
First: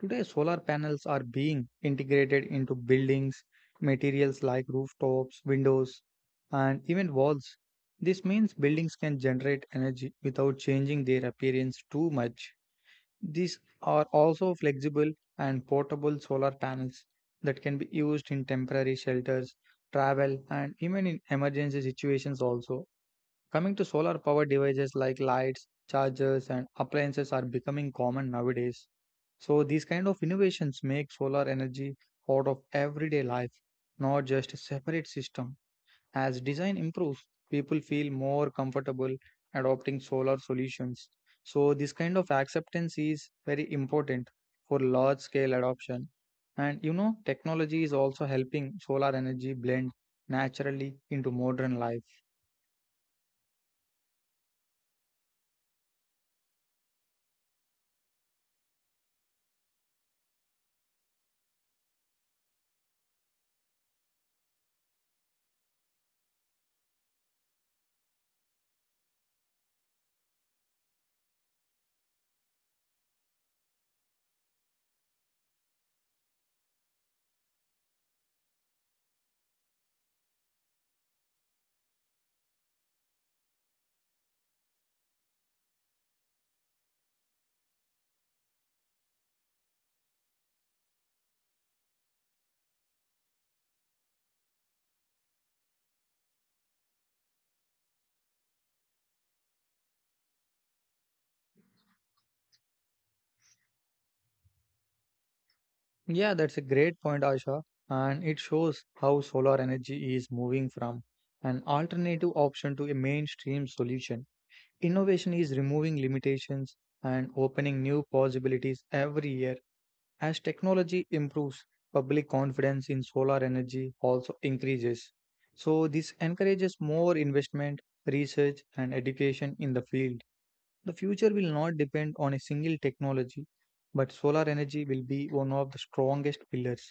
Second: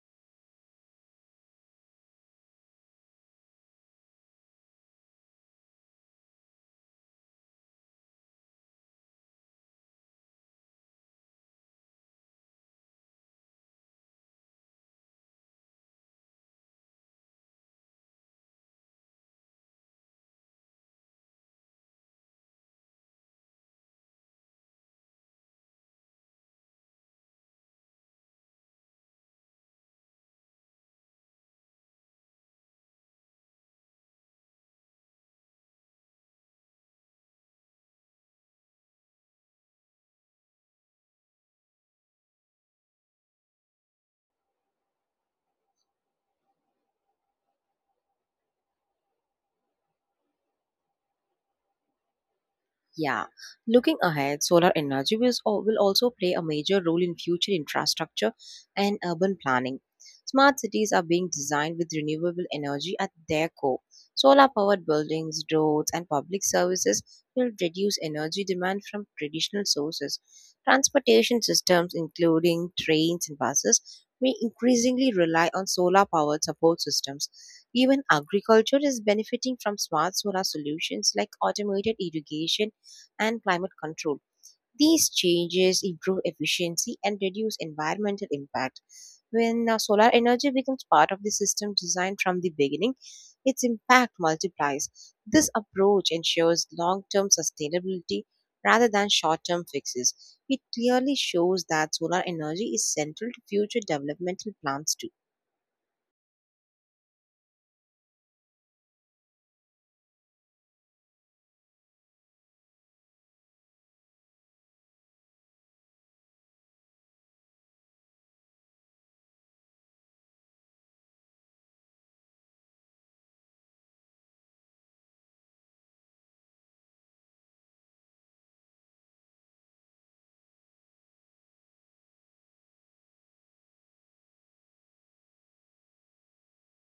[SPEAKER 2] Today, solar panels are being integrated into buildings, materials like rooftops, windows, and even walls. This means buildings can generate energy without changing their appearance too much. These are also flexible and portable solar panels that can be used in temporary shelters, travel, and even in emergency situations also. Coming to solar power devices like lights, chargers, and appliances are becoming common nowadays. So these kind of innovations make solar energy part of everyday life, not just a separate system. As design improves, people feel more comfortable adopting solar solutions. So, this kind of acceptance is very important for large scale adoption. Technology is also helping solar energy blend naturally into modern life.
[SPEAKER 1] Yeah, looking ahead, solar energy will also play a major role in future infrastructure and urban planning. Smart cities are being designed with renewable energy at their core. Solar powered buildings, roads, and public services will reduce energy demand from traditional sources. Transportation systems, including trains and buses, may increasingly rely on solar powered support systems. Even agriculture is benefiting from smart solar solutions like automated irrigation and climate control. These changes improve efficiency and reduce environmental impact. When solar energy becomes part of the system design from the beginning, its impact multiplies. This approach ensures long term sustainability rather than short term fixes. It clearly shows that solar energy is central to future developmental plans too.
[SPEAKER 2] Yeah, that's a great point, Asha. And it shows how solar energy is moving from an alternative option to a mainstream solution. Innovation is removing limitations and opening new possibilities every year. As technology improves, public confidence in solar energy also increases. So, this encourages more investment, research, and education in the field. The future will not depend on a single technology, but solar energy will be one of the strongest pillars.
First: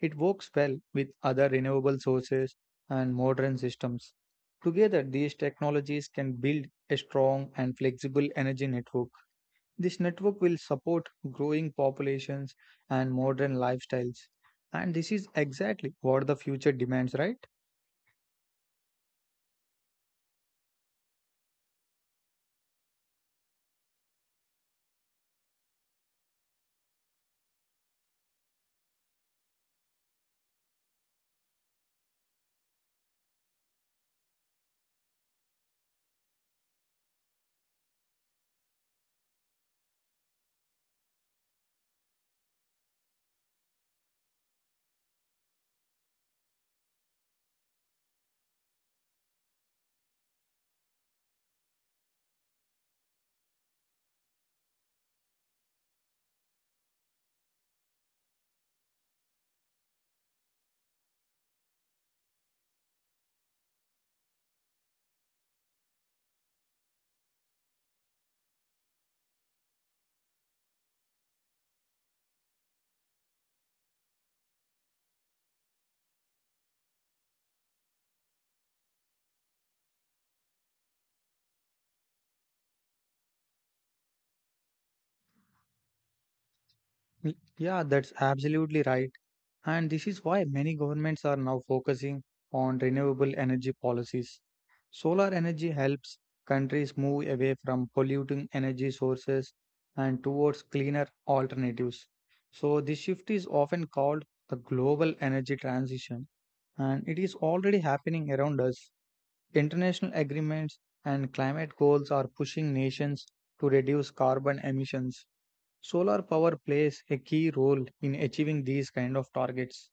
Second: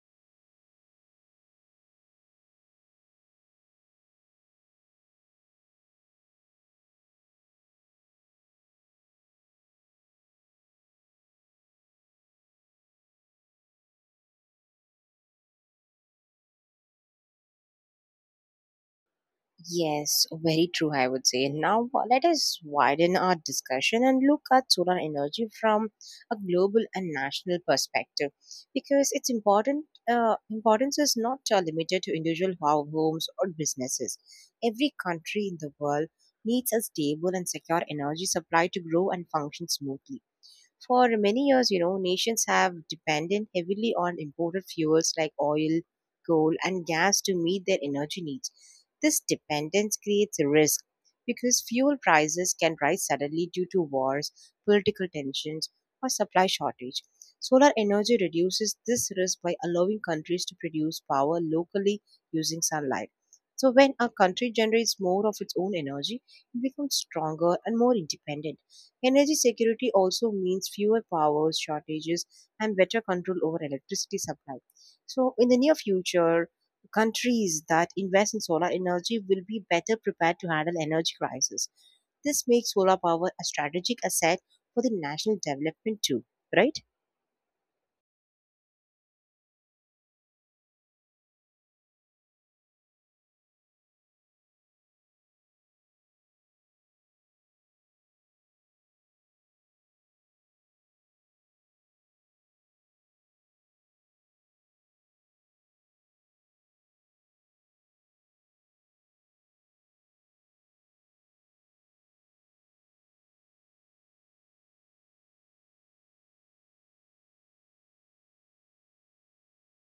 [SPEAKER 2] It works well with other renewable sources and modern systems. Together, these technologies can build a strong and flexible energy network. This network will support growing populations and modern lifestyles. And this is exactly what the future demands, right?
[SPEAKER 1] Yes, very true, I would say. Now, let us widen our discussion and look at solar energy from a global and national perspective, because its important importance is not limited to individual homes or businesses. Every country in the world needs a stable and secure energy supply to grow and function smoothly. For many years, you know, nations have depended heavily on imported fuels like oil, coal, and gas to meet their energy needs. This dependence creates a risk because fuel prices can rise suddenly due to wars, political tensions, or supply shortage. Solar energy reduces this risk by allowing countries to produce power locally using sunlight. So, when a country generates more of its own energy, it becomes stronger and more independent. Energy security also means fewer power shortages and better control over electricity supply. So, in the near future, countries that invest in solar energy will be better prepared to handle energy crisis. This makes solar power a strategic asset for the national development too, right?
[SPEAKER 2] Yeah, that's absolutely right. And this is why many governments are now focusing on renewable energy policies. Solar energy helps countries move away from polluting energy sources and towards cleaner alternatives. So, this shift is often called the global energy transition, and it is already happening around us. International agreements and climate goals are pushing nations to reduce carbon emissions. Solar power plays a key role in achieving these kind of targets.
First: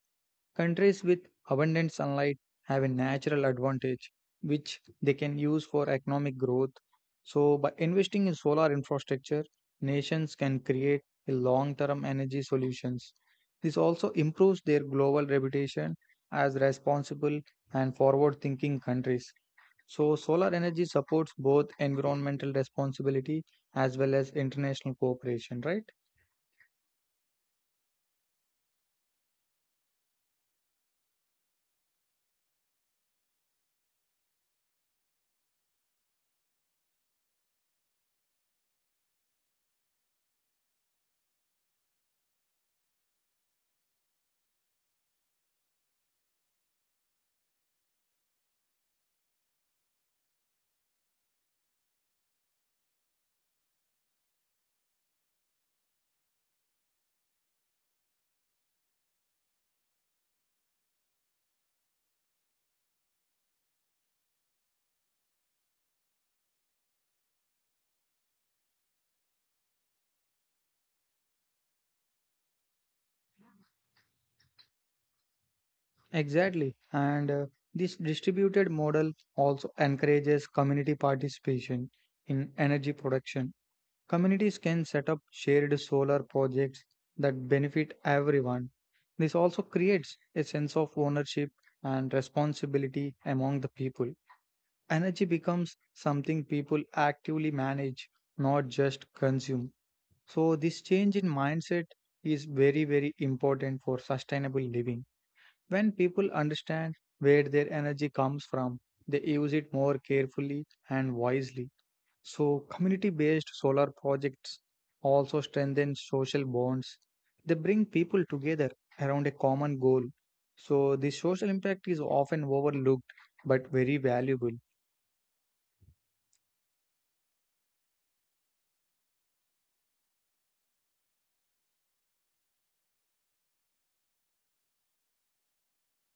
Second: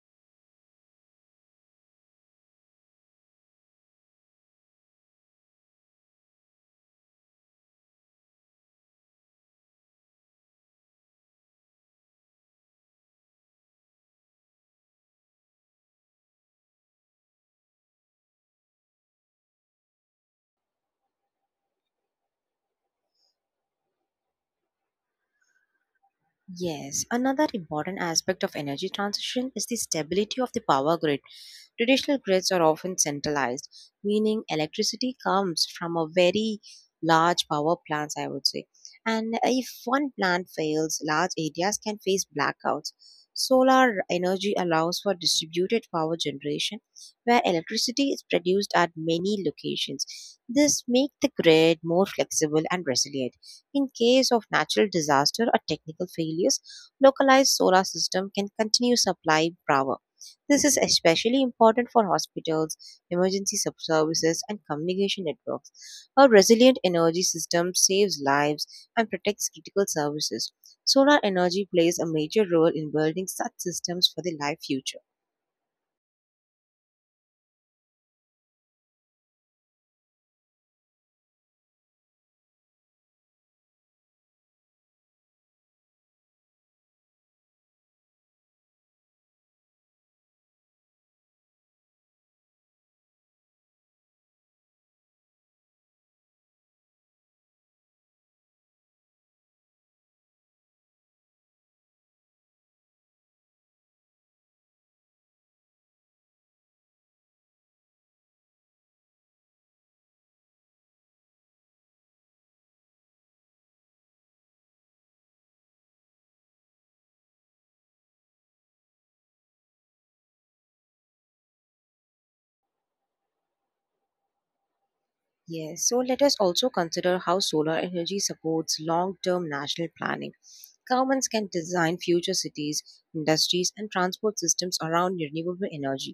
[SPEAKER 2] Countries with abundant sunlight have a natural advantage which they can use for economic growth. So by investing in solar infrastructure, nations can create a long-term energy solutions. This also improves their global reputation as responsible and forward-thinking countries. So, solar energy supports both environmental responsibility as well as international cooperation, right?
[SPEAKER 1] Yes, another important aspect of energy transition is the stability of the power grid. Traditional grids are often centralized, meaning electricity comes from a very large power plants, I would say. And if one plant fails, large areas can face blackouts. Solar energy allows for distributed power generation, where electricity is produced at many locations. This makes the grid more flexible and resilient. In case of natural disaster or technical failures, localized solar system can continue supply power. This is especially important for hospitals, services, and communication networks. A resilient energy system saves lives and protects critical services. Solar energy plays a major role in building such systems for the life future.
[SPEAKER 2] Exactly. And This distributed model also encourages community participation in energy production. Communities can set up shared solar projects that benefit everyone. This also creates a sense of ownership and responsibility among the people. Energy becomes something people actively manage, not just consume. So, this change in mindset is very, very important for sustainable living. When people understand where their energy comes from, they use it more carefully and wisely. So, community based solar projects also strengthen social bonds. They bring people together around a common goal. So, the social impact is often overlooked but very valuable.
[SPEAKER 1] Yes, so let us also consider how solar energy supports long term national planning. Governments can design future cities, industries, and transport systems around renewable energy.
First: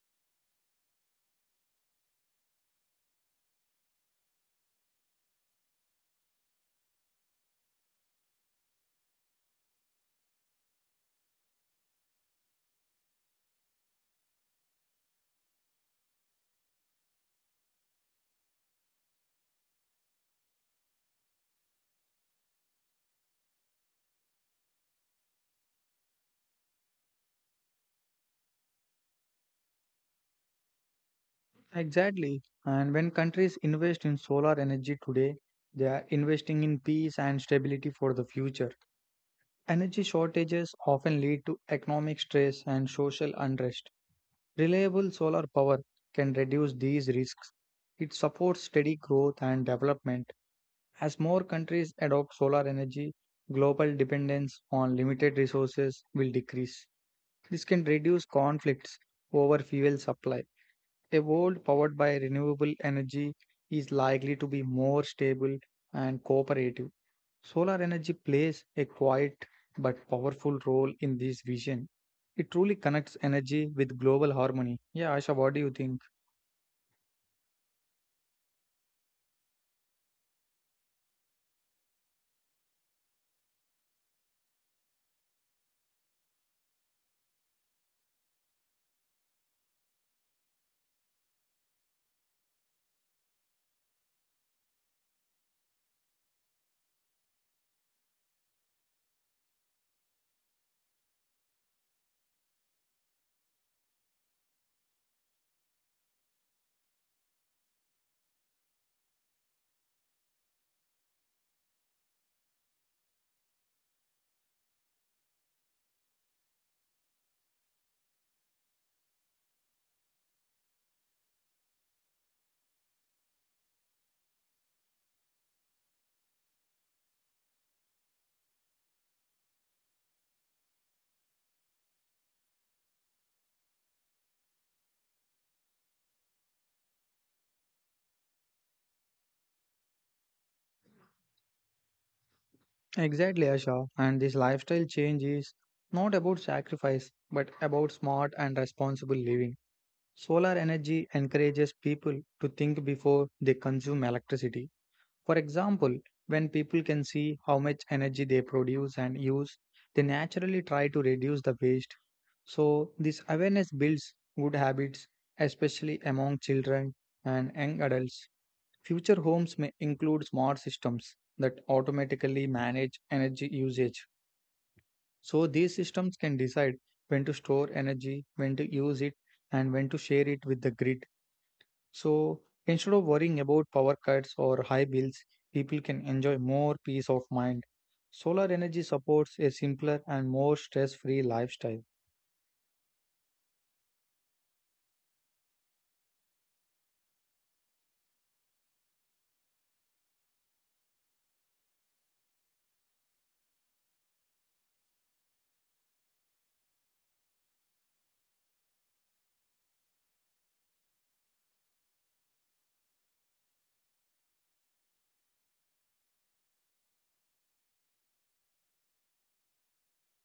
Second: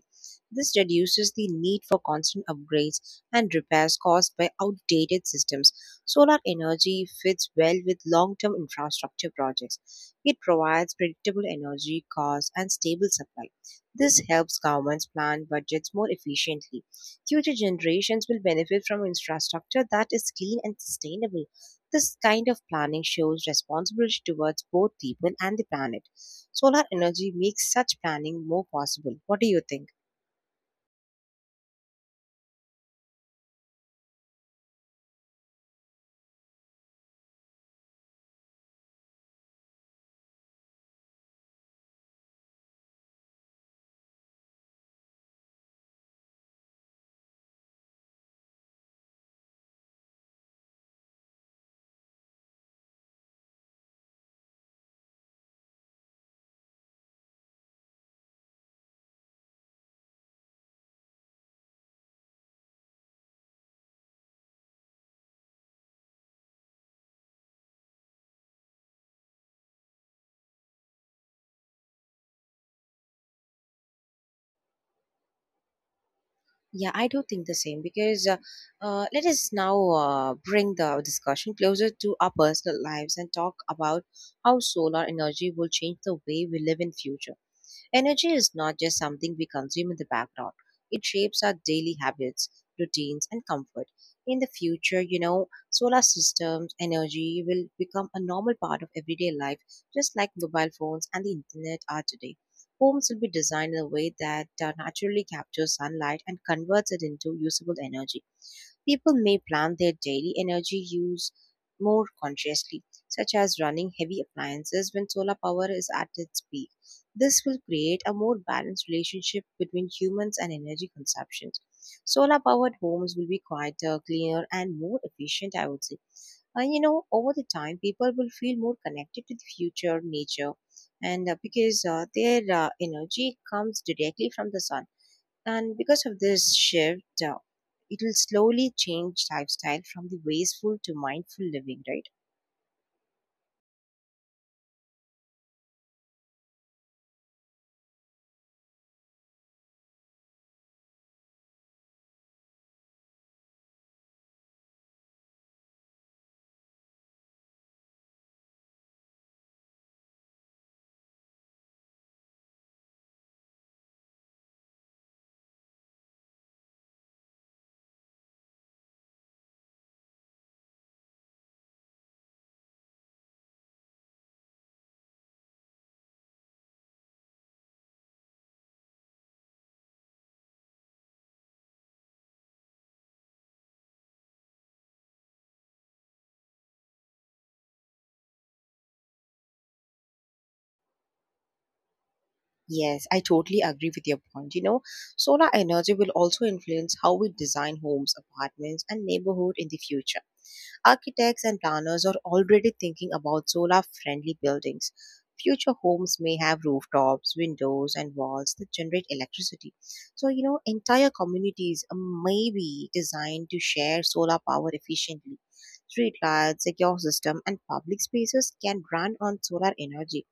[SPEAKER 1] This reduces the need for constant upgrades and repairs caused by outdated systems. Solar energy fits well with long term infrastructure projects. It provides predictable energy costs and stable supply. This helps governments plan budgets more efficiently. Future generations will benefit from infrastructure that is clean and sustainable. This kind of planning shows responsibility towards both people and the planet. Solar energy makes such planning more possible. What do you think?
[SPEAKER 2] Exactly. And when countries invest in solar energy today, they are investing in peace and stability for the future. Energy shortages often lead to economic stress and social unrest. Reliable solar power can reduce these risks. It supports steady growth and development. As more countries adopt solar energy, global dependence on limited resources will decrease. This can reduce conflicts over fuel supply. A world powered by renewable energy is likely to be more stable and cooperative. Solar energy plays a quiet but powerful role in this vision. It truly connects energy with global harmony. Yeah, Asha, what do you think?
[SPEAKER 1] Yeah, I do think the same because let us now bring the discussion closer to our personal lives and talk about how solar energy will change the way we live in future. Energy is not just something we consume in the background. It shapes our daily habits, routines, and comfort. In the future, solar systems energy will become a normal part of everyday life, just like mobile phones and the internet are today. Homes will be designed in a way that naturally captures sunlight and converts it into usable energy. People may plan their daily energy use more consciously, such as running heavy appliances when solar power is at its peak. This will create a more balanced relationship between humans and energy consumption. Solar powered homes will be quieter, cleaner, and more efficient, I would say. And you know, over the time, people will feel more connected to the future, nature, and because their energy comes directly from the sun and because of this shift, it will slowly change lifestyle from the wasteful to mindful living, right?
[SPEAKER 2] Exactly, Asha. And this lifestyle change is not about sacrifice, but about smart and responsible living. Solar energy encourages people to think before they consume electricity. For example, when people can see how much energy they produce and use, they naturally try to reduce the waste. So, this awareness builds good habits, especially among children and young adults. Future homes may include smart systems that automatically manage energy usage. So, these systems can decide when to store energy, when to use it, and when to share it with the grid. So instead of worrying about power cuts or high bills, people can enjoy more peace of mind. Solar energy supports a simpler and more stress free lifestyle.
[SPEAKER 1] Yes, I totally agree with your point. You know, solar energy will also influence how we design homes, apartments, and neighborhood in the future. Architects and planners are already thinking about solar friendly buildings. Future homes may have rooftops, windows, and walls that generate electricity. So, you know, entire communities may be designed to share solar power efficiently. Streetlights, lights, secure system, and public spaces can run on solar energy,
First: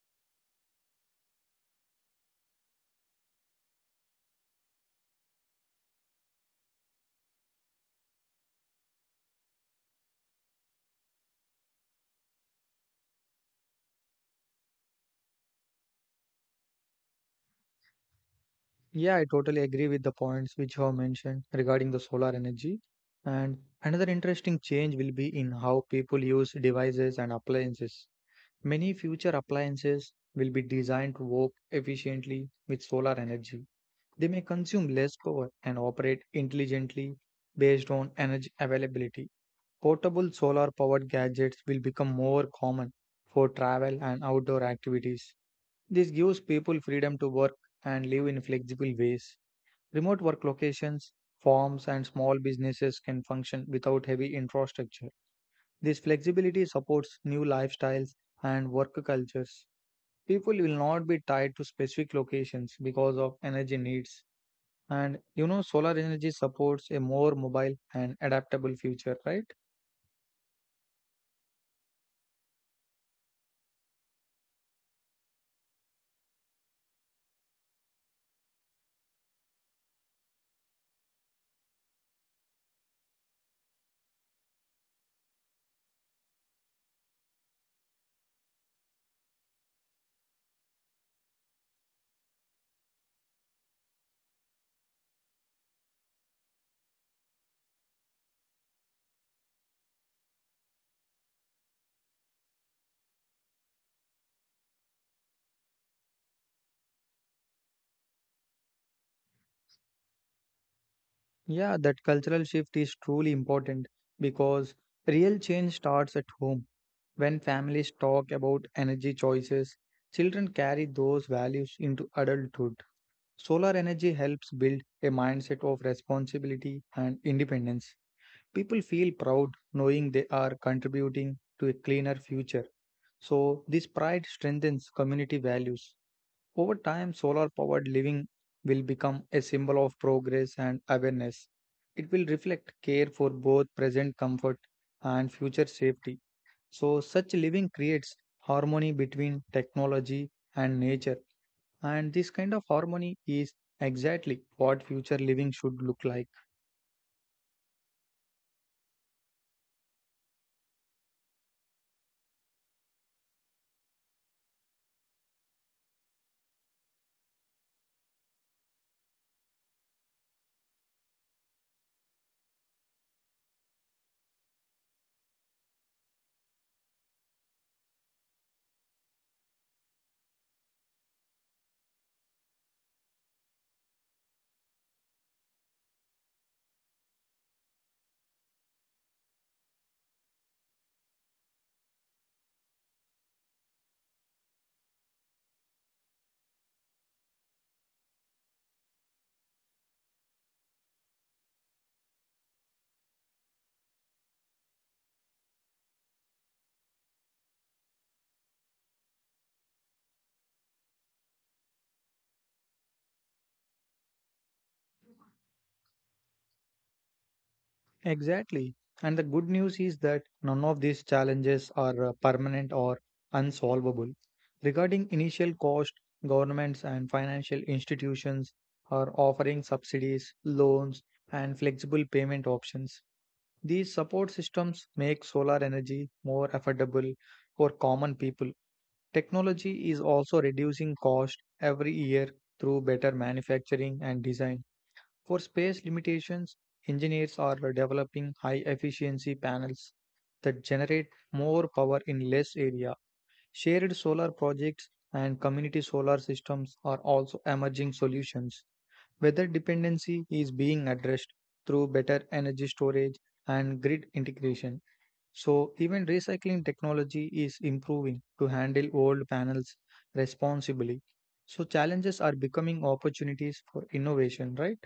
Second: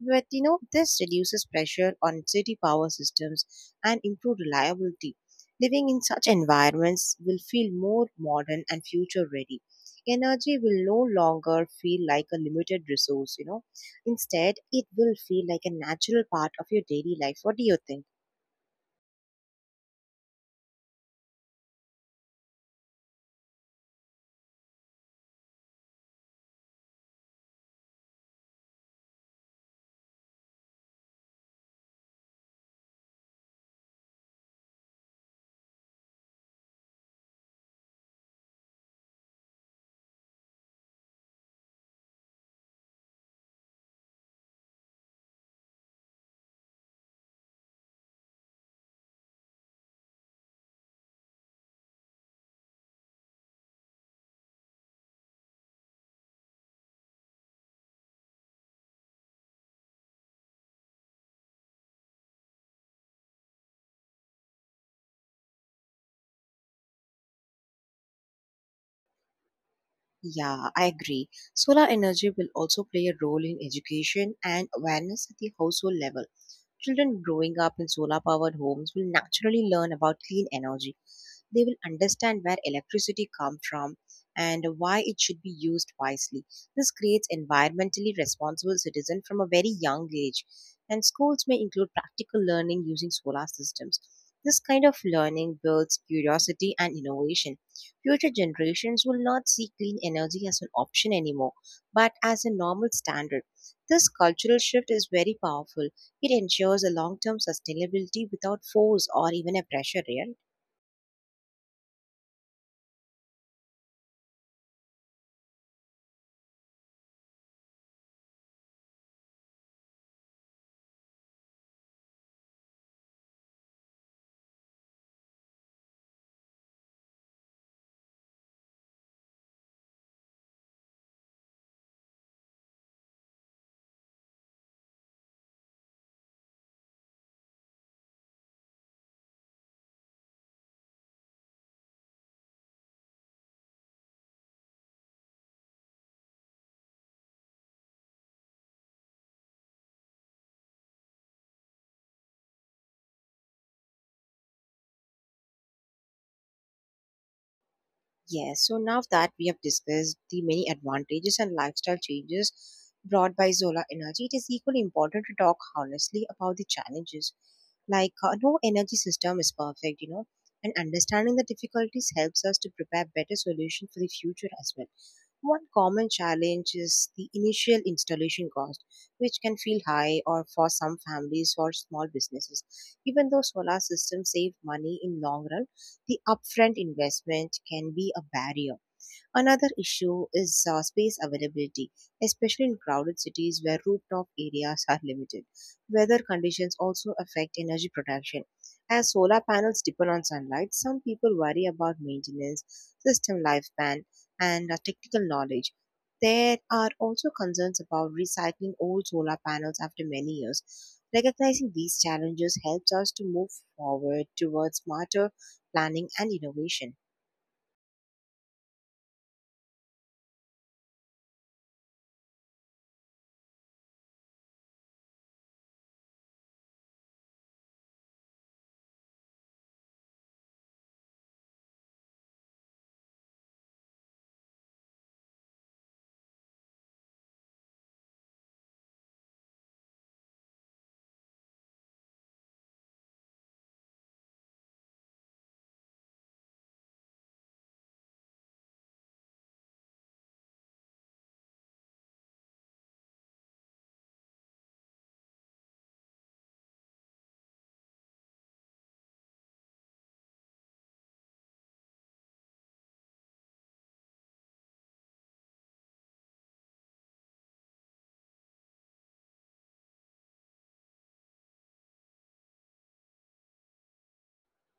[SPEAKER 1] but you know, this reduces pressure on city power systems and improved reliability. Living in such environments will feel more modern and future ready. Energy will no longer feel like a limited resource, you know. Instead, it will feel like a natural part of your daily life. What do you think?
[SPEAKER 2] Yeah, I totally agree with the points which you have mentioned regarding the solar energy. And another interesting change will be in how people use devices and appliances. Many future appliances will be designed to work efficiently with solar energy. They may consume less power and operate intelligently based on energy availability. Portable solar powered gadgets will become more common for travel and outdoor activities. This gives people freedom to work and live in flexible ways. Remote work locations, farms, and small businesses can function without heavy infrastructure. This flexibility supports new lifestyles and work cultures. People will not be tied to specific locations because of energy needs. Solar energy supports a more mobile and adaptable future, right?
[SPEAKER 1] Yeah, I agree. Solar energy will also play a role in education and awareness at the household level. Children growing up in solar powered homes will naturally learn about clean energy. They will understand where electricity comes from and why it should be used wisely. This creates environmentally responsible citizens from a very young age. And schools may include practical learning using solar systems. This kind of learning builds curiosity and innovation. Future generations will not see clean energy as an option anymore, but as a normal standard. This cultural shift is very powerful. It ensures a long term sustainability without force or even a pressure, real.
[SPEAKER 2] Yeah, that cultural shift is truly important because real change starts at home. When families talk about energy choices, children carry those values into adulthood. Solar energy helps build a mindset of responsibility and independence. People feel proud knowing they are contributing to a cleaner future. So, this pride strengthens community values. Over time, solar powered living will become a symbol of progress and awareness. It will reflect care for both present comfort and future safety. So, such living creates harmony between technology and nature, and this kind of harmony is exactly what future living should look like.
[SPEAKER 1] Yes, so now that we have discussed the many advantages and lifestyle changes brought by solar energy, it is equally important to talk honestly about the challenges. No energy system is perfect, you know, and understanding the difficulties helps us to prepare better solutions for the future as well. One common challenge is the initial installation cost, which can feel high or for some families or small businesses. Even though solar systems save money in long run, the upfront investment can be a barrier. Another issue is space availability, especially in crowded cities where rooftop areas are limited. Weather conditions also affect energy production. As solar panels depend on sunlight, some people worry about maintenance, system lifespan, and technical knowledge. There are also concerns about recycling old solar panels after many years. Recognizing these challenges helps us to move forward towards smarter planning and innovation.
[SPEAKER 2] Exactly. And the good news is that none of these challenges are permanent or unsolvable. Regarding initial cost, governments and financial institutions are offering subsidies, loans, and flexible payment options. These support systems make solar energy more affordable for common people. Technology is also reducing cost every year through better manufacturing and design. For space limitations, engineers are developing high efficiency panels that generate more power in less area. Shared solar projects and community solar systems are also emerging solutions. Weather dependency is being addressed through better energy storage and grid integration. So, even recycling technology is improving to handle old panels responsibly. So, challenges are becoming opportunities for innovation, right?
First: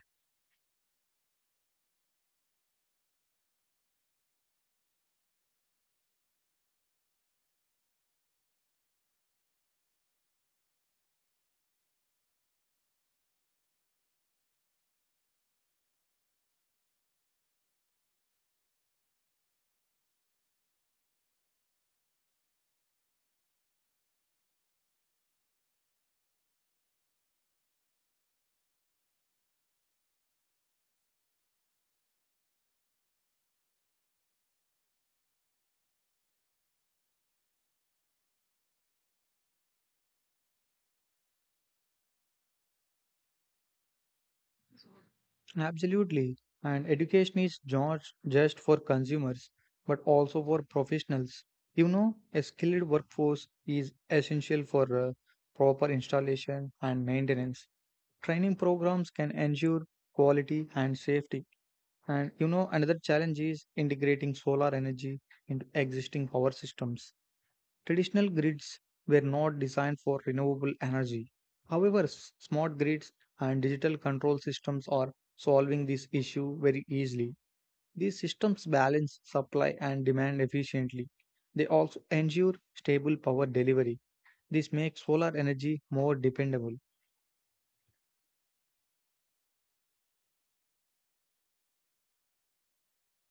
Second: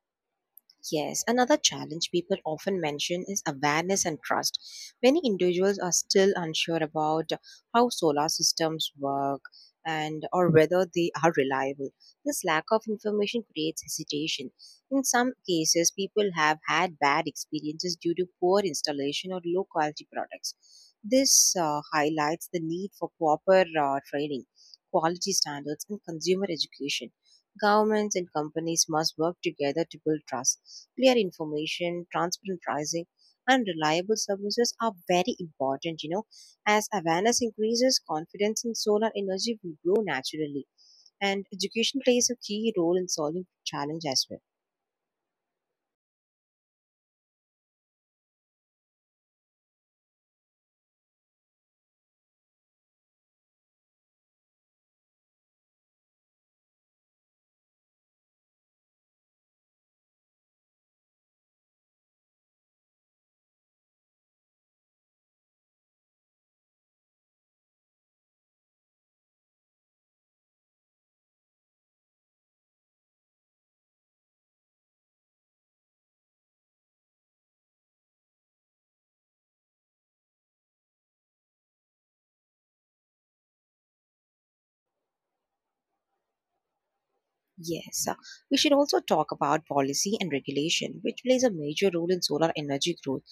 [SPEAKER 1] Yes, another challenge people often mention is awareness and trust. Many individuals are still unsure about how solar systems work and or whether they are reliable. This lack of information creates hesitation. In some cases, people have had bad experiences due to poor installation or low quality products. This highlights the need for proper training, quality standards, and consumer education. Governments and companies must work together to build trust. Clear information, transparent pricing, and reliable services are very important, you know. As awareness increases, confidence in solar energy will grow naturally. And education plays a key role in solving challenge as well.
[SPEAKER 2] Absolutely. And education is not just for consumers, but also for professionals. You know, a skilled workforce is essential for proper installation and maintenance. Training programs can ensure quality and safety. And you know, another challenge is integrating solar energy into existing power systems. Traditional grids were not designed for renewable energy. However, smart grids and digital control systems are solving this issue very easily. These systems balance supply and demand efficiently. They also ensure stable power delivery. This makes solar energy more dependable.
[SPEAKER 1] Yes, we should also talk about policy and regulation, which plays a major role in solar energy growth.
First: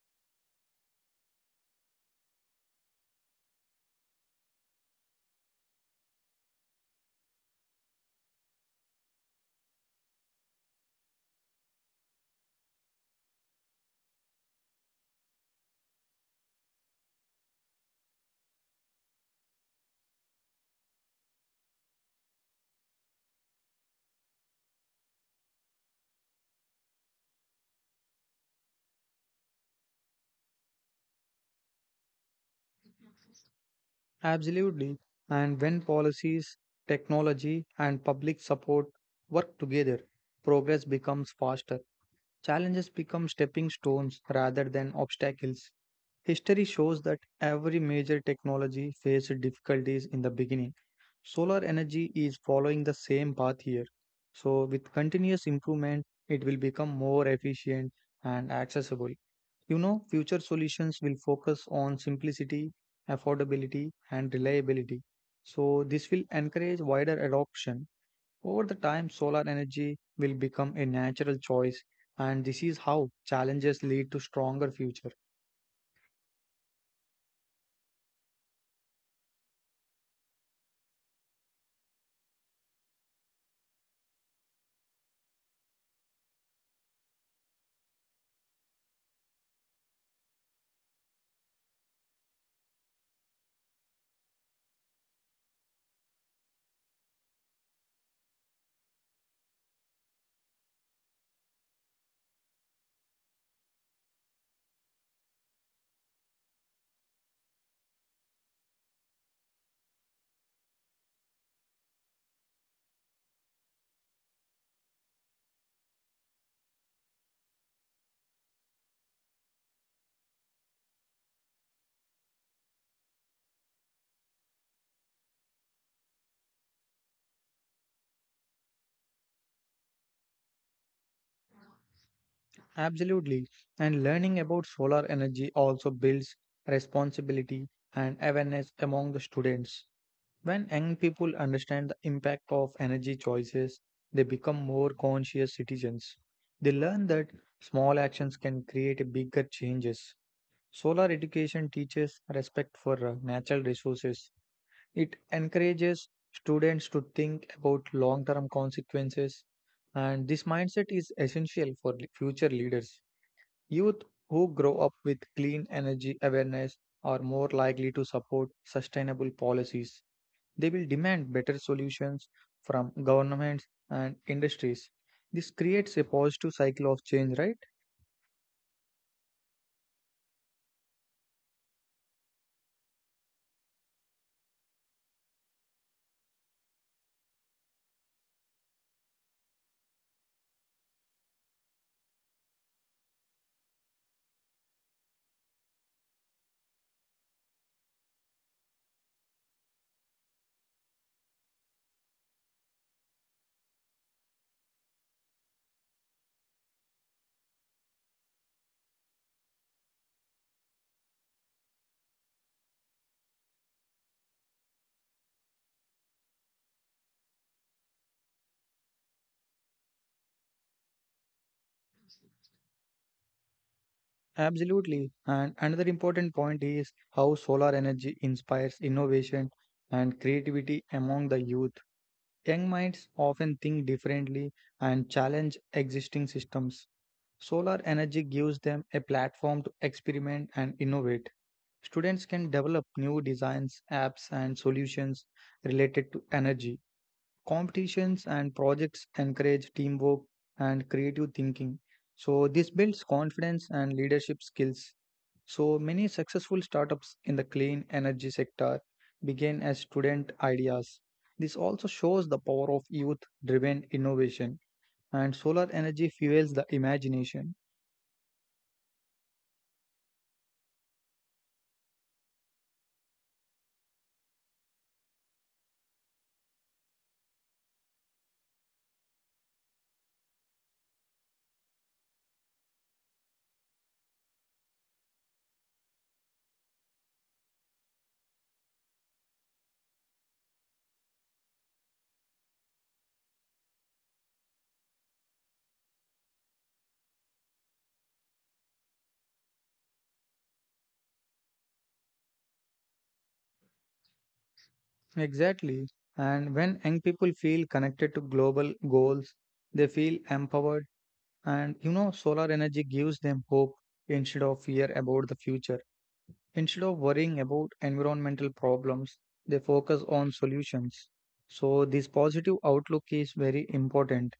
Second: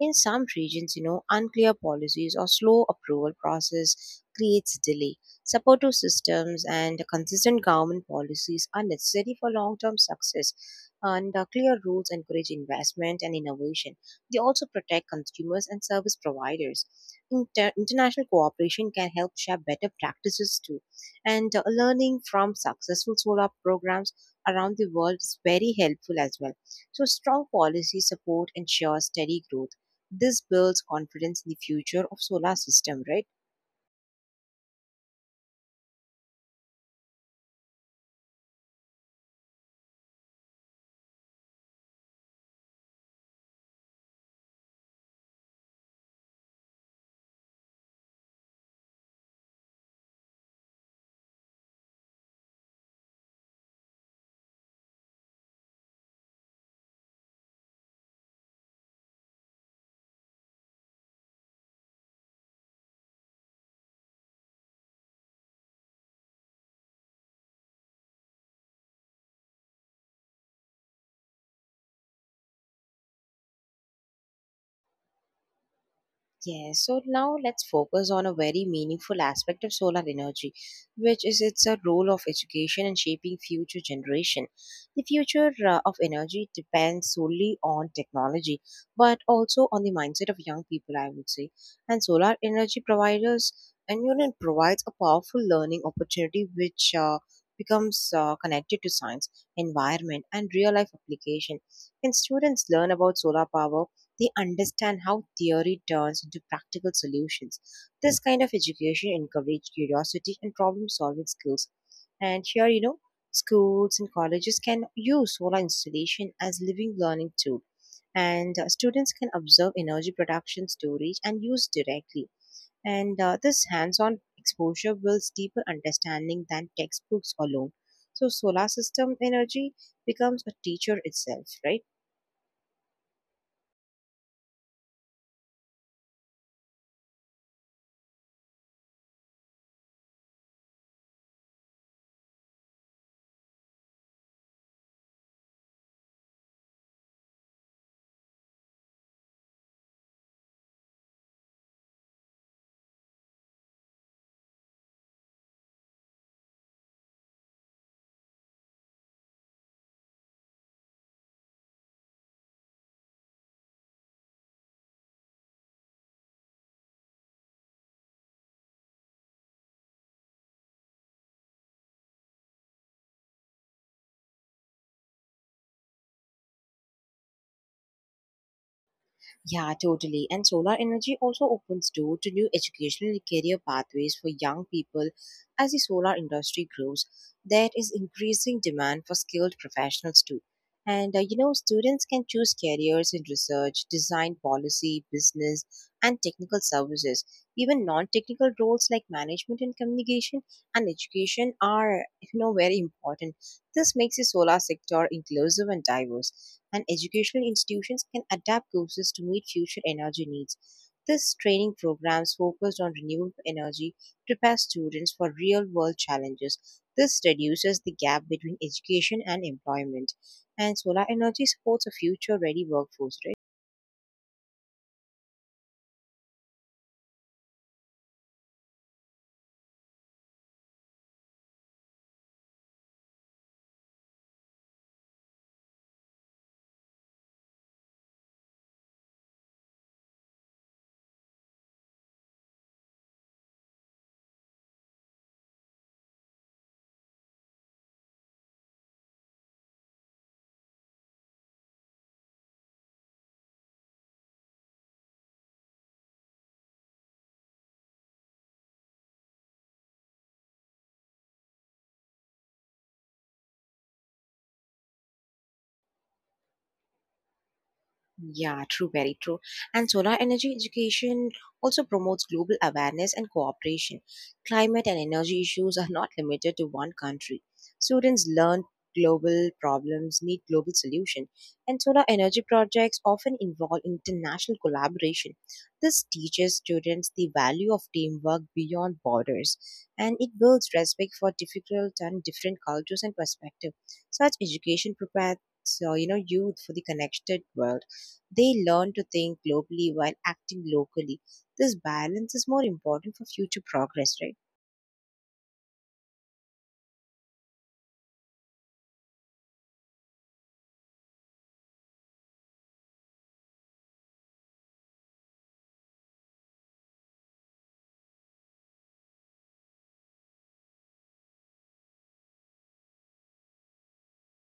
[SPEAKER 1] In some regions, you know, unclear policies or slow approval process creates delay. Supportive systems and consistent government policies are necessary for long-term success. And clear rules encourage investment and innovation. They also protect consumers and service providers. International cooperation can help share better practices too. And learning from successful solar programs around the world is very helpful as well. So strong policy support ensures steady growth. This builds confidence in the future of solar system, right?
[SPEAKER 2] Absolutely. And when policies, technology, and public support work together, progress becomes faster. Challenges become stepping stones rather than obstacles. History shows that every major technology faced difficulties in the beginning. Solar energy is following the same path here. So, with continuous improvement, it will become more efficient and accessible. You know, future solutions will focus on simplicity, affordability, and reliability. So, this will encourage wider adoption. Over the time, solar energy will become a natural choice, and this is how challenges lead to stronger future.
[SPEAKER 1] Yes, so now let's focus on a very meaningful aspect of solar energy, which is its role of education and shaping future generation. The future of energy depends solely on technology, but also on the mindset of young people, I would say. And solar energy providers and union provides a powerful learning opportunity which becomes connected to science, environment, and real life application. When students learn about solar power, they understand how theory turns into practical solutions. This kind of education encourages curiosity and problem solving skills. And here, you know, schools and colleges can use solar installation as living learning tool. And students can observe energy production, storage, and use directly. And this hands on exposure builds deeper understanding than textbooks alone. So, solar system energy becomes a teacher itself, right?
[SPEAKER 2] Absolutely. And learning about solar energy also builds responsibility and awareness among the students. When young people understand the impact of energy choices, they become more conscious citizens. They learn that small actions can create a bigger changes. Solar education teaches respect for natural resources. It encourages students to think about long-term consequences, and this mindset is essential for future leaders. Youth who grow up with clean energy awareness are more likely to support sustainable policies. They will demand better solutions from governments and industries. This creates a positive cycle of change, right?
[SPEAKER 1] Yeah, totally. And solar energy also opens door to new educational and career pathways for young people as the solar industry grows. There is increasing demand for skilled professionals too. And you know, students can choose careers in research, design, policy, business, and technical services. Even non-technical roles like management and communication and education are, you know, very important. This makes the solar sector inclusive and diverse, and educational institutions can adapt courses to meet future energy needs. This training programs focused on renewable energy prepare students for real world challenges. This reduces the gap between education and employment. And solar energy supports a future ready workforce, right?
[SPEAKER 2] Absolutely. And another important point is how solar energy inspires innovation and creativity among the youth. Young minds often think differently and challenge existing systems. Solar energy gives them a platform to experiment and innovate. Students can develop new designs, apps, and solutions related to energy. Competitions and projects encourage teamwork and creative thinking. So, this builds confidence and leadership skills. So, many successful startups in the clean energy sector began as student ideas. This also shows the power of youth driven innovation, and solar energy fuels the imagination.
[SPEAKER 1] Yeah, true, very true. And solar energy education also promotes global awareness and cooperation. Climate and energy issues are not limited to one country. Students learn global problems need global solution, and solar energy projects often involve international collaboration. This teaches students the value of teamwork beyond borders, and it builds respect for difficult and different cultures and perspectives. Such education prepares, so you know, youth for the connected world. They learn to think globally while acting locally. This balance is more important for future progress, right?
[SPEAKER 2] Exactly. And when young people feel connected to global goals, they feel empowered. And you know, solar energy gives them hope instead of fear about the future. Instead of worrying about environmental problems, they focus on solutions. So, this positive outlook is very important.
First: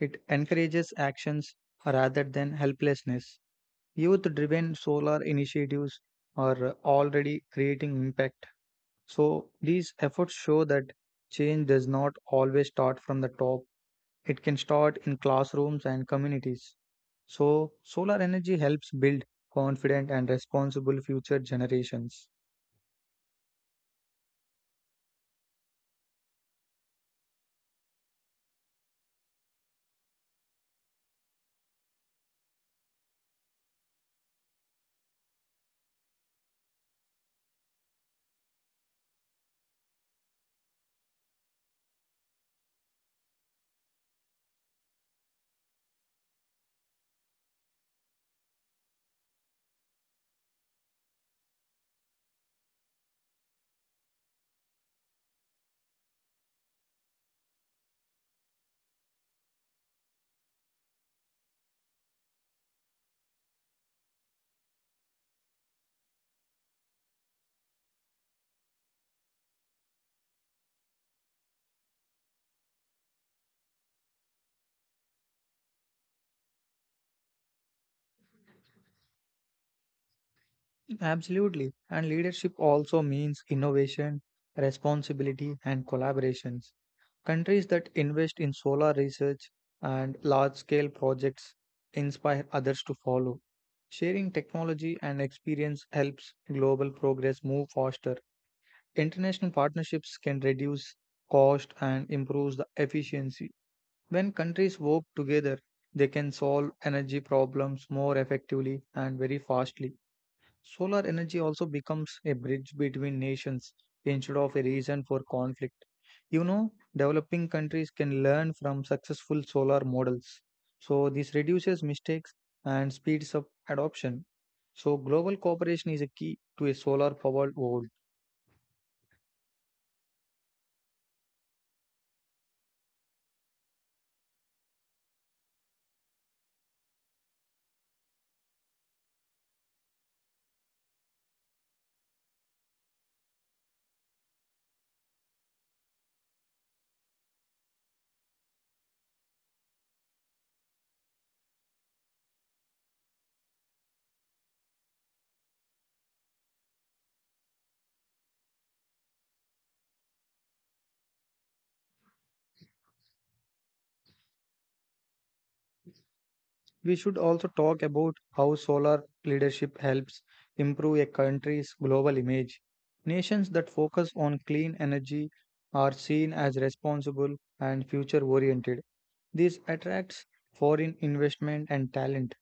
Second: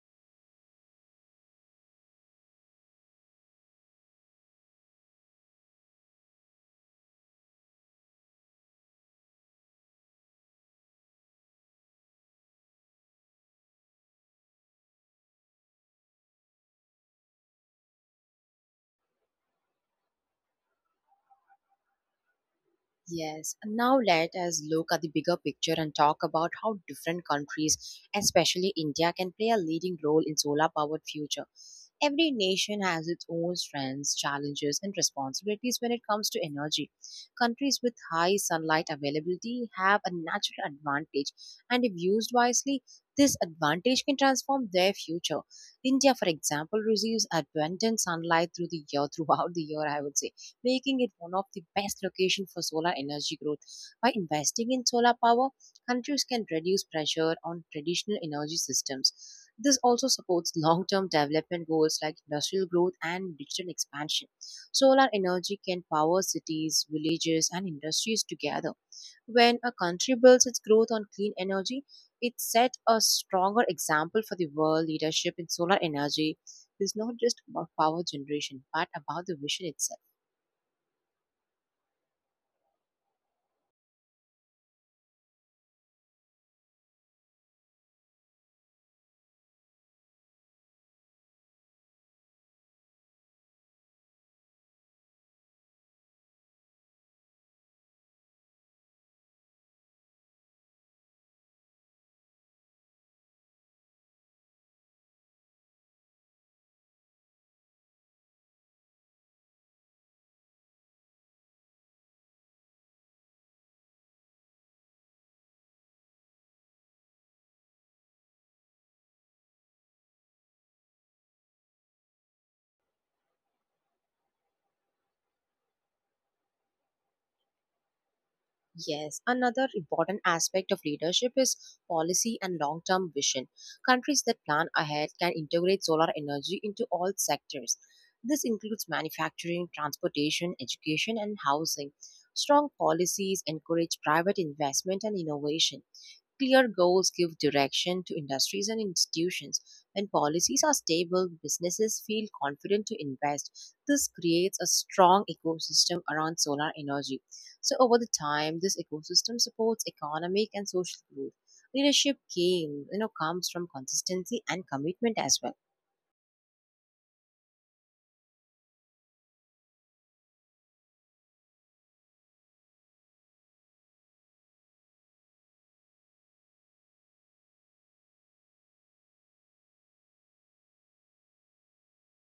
[SPEAKER 2] It encourages actions rather than helplessness. Youth driven solar initiatives are already creating impact. So these efforts show that change does not always start from the top. It can start in classrooms and communities. So solar energy helps build confident and responsible future generations.
[SPEAKER 1] Yes, and now let us look at the bigger picture and talk about how different countries, especially India, can play a leading role in solar powered future. Every nation has its own strengths, challenges, and responsibilities when it comes to energy. Countries with high sunlight availability have a natural advantage, and if used wisely, this advantage can transform their future. India, for example, receives abundant sunlight through the year *laughs* throughout the year, I would say, making it one of the best locations for solar energy growth. By investing in solar power, countries can reduce pressure on traditional energy systems. This also supports long term development goals like industrial growth and digital expansion. Solar energy can power cities, villages, and industries together. When a country builds its growth on clean energy, it set a stronger example for the world. Leadership in solar energy is not just about power generation but about the vision itself.
[SPEAKER 2] Absolutely. And leadership also means innovation, responsibility, and collaborations. Countries that invest in solar research and large scale projects inspire others to follow. Sharing technology and experience helps global progress move faster. International partnerships can reduce cost and improve the efficiency. When countries work together, they can solve energy problems more effectively and very fastly. Solar energy also becomes a bridge between nations instead of a reason for conflict. You know, developing countries can learn from successful solar models. So, this reduces mistakes and speeds up adoption. So, global cooperation is a key to a solar powered world.
[SPEAKER 1] Yes, another important aspect of leadership is policy and long term vision. Countries that plan ahead can integrate solar energy into all sectors. This includes manufacturing, transportation, education, and housing. Strong policies encourage private investment and innovation. Clear goals give direction to industries and institutions. When policies are stable, businesses feel confident to invest. This creates a strong ecosystem around solar energy. So, over the time, this ecosystem supports economic and social growth. Leadership comes from consistency and commitment as well.
[SPEAKER 2] We should also talk about how solar leadership helps improve a country's global image. Nations that focus on clean energy are seen as responsible and future oriented. This attracts foreign investment and talent.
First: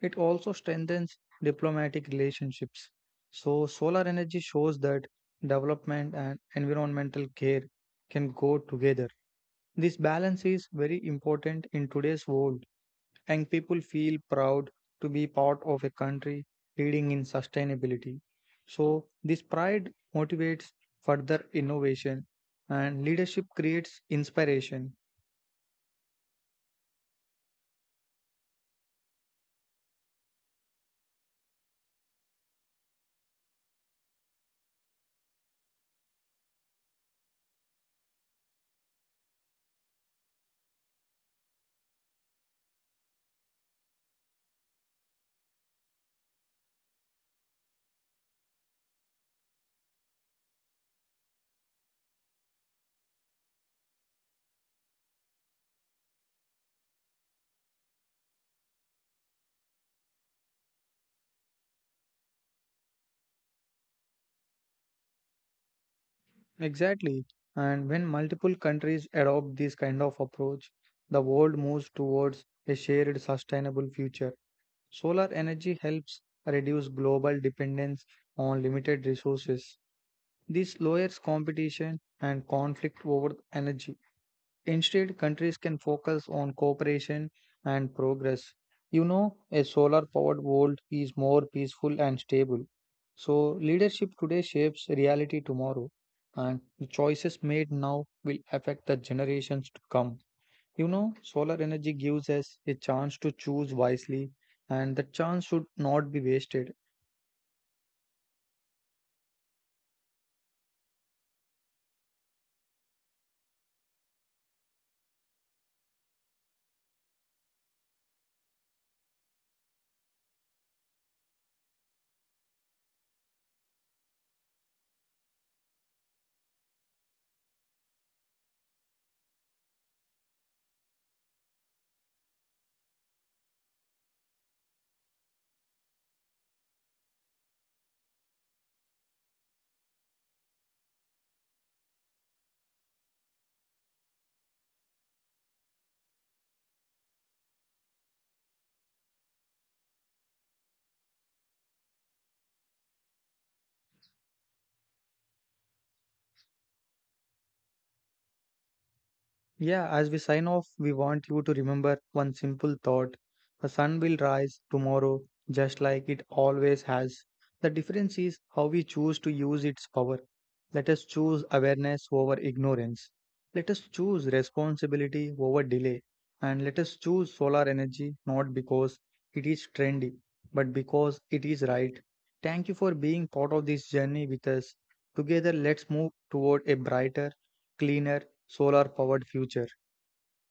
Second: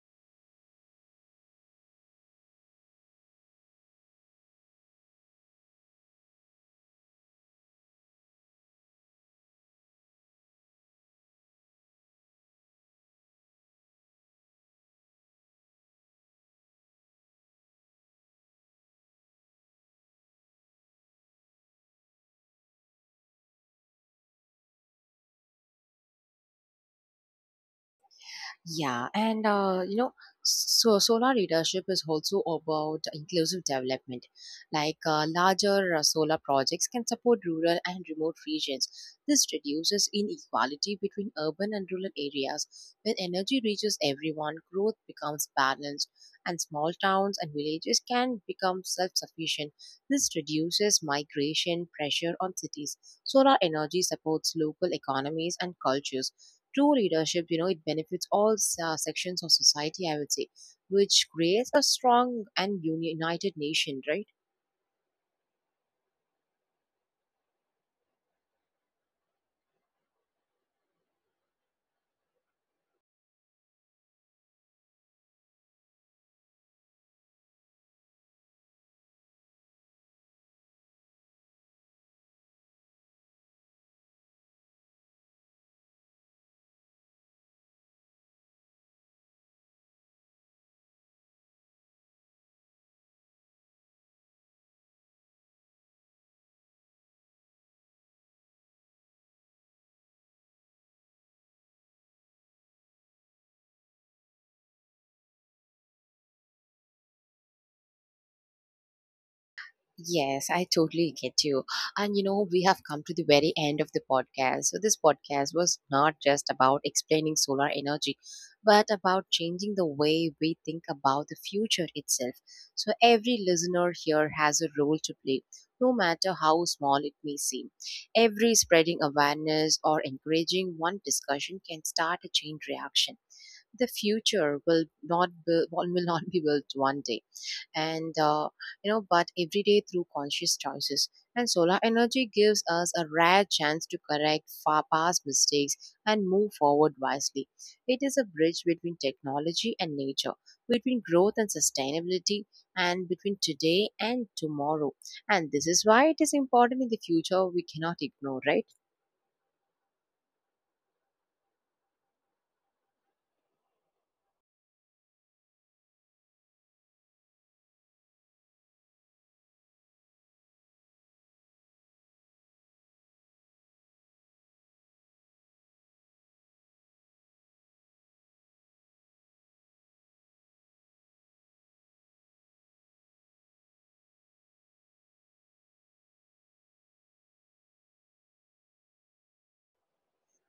[SPEAKER 2] It also strengthens diplomatic relationships. So, solar energy shows that development and environmental care can go together. This balance is very important in today's world, and people feel proud to be part of a country leading in sustainability. So, this pride motivates further innovation, and leadership creates inspiration.
[SPEAKER 1] Yeah, and uh, you know, so solar leadership is also about inclusive development. Larger solar projects can support rural and remote regions. This reduces inequality between urban and rural areas. When energy reaches everyone, growth becomes balanced, and small towns and villages can become self-sufficient. This reduces migration pressure on cities. Solar energy supports local economies and cultures. True leadership, you know, it benefits all sections of society, I would say, which creates a strong and united nation, right?
[SPEAKER 2] Exactly. And when multiple countries adopt this kind of approach, the world moves towards a shared sustainable future. Solar energy helps reduce global dependence on limited resources. This lowers competition and conflict over energy. Instead, countries can focus on cooperation and progress. You know, a solar powered world is more peaceful and stable. So, leadership today shapes reality tomorrow, and the choices made now will affect the generations to come. You know, solar energy gives us a chance to choose wisely, and the chance should not be wasted.
[SPEAKER 1] Yes, I totally get you. And you know, we have come to the very end of the podcast. So, this podcast was not just about explaining solar energy, but about changing the way we think about the future itself. So, every listener here has a role to play, no matter how small it may seem. Every spreading awareness or encouraging one discussion can start a chain reaction. The future will not build, will not be built one day and you know, but every day through conscious choices, and solar energy gives us a rare chance to correct far past mistakes and move forward wisely. It is a bridge between technology and nature, between growth and sustainability, and between today and tomorrow, and this is why it is important in the future we cannot ignore, right?
[SPEAKER 2] Yeah, as we sign off, we want you to remember one simple thought. The sun will rise tomorrow just like it always has. The difference is how we choose to use its power. Let us choose awareness over ignorance. Let us choose responsibility over delay. And let us choose solar energy not because it is trendy, but because it is right. Thank you for being part of this journey with us. Together, let's move toward a brighter, cleaner, solar powered future.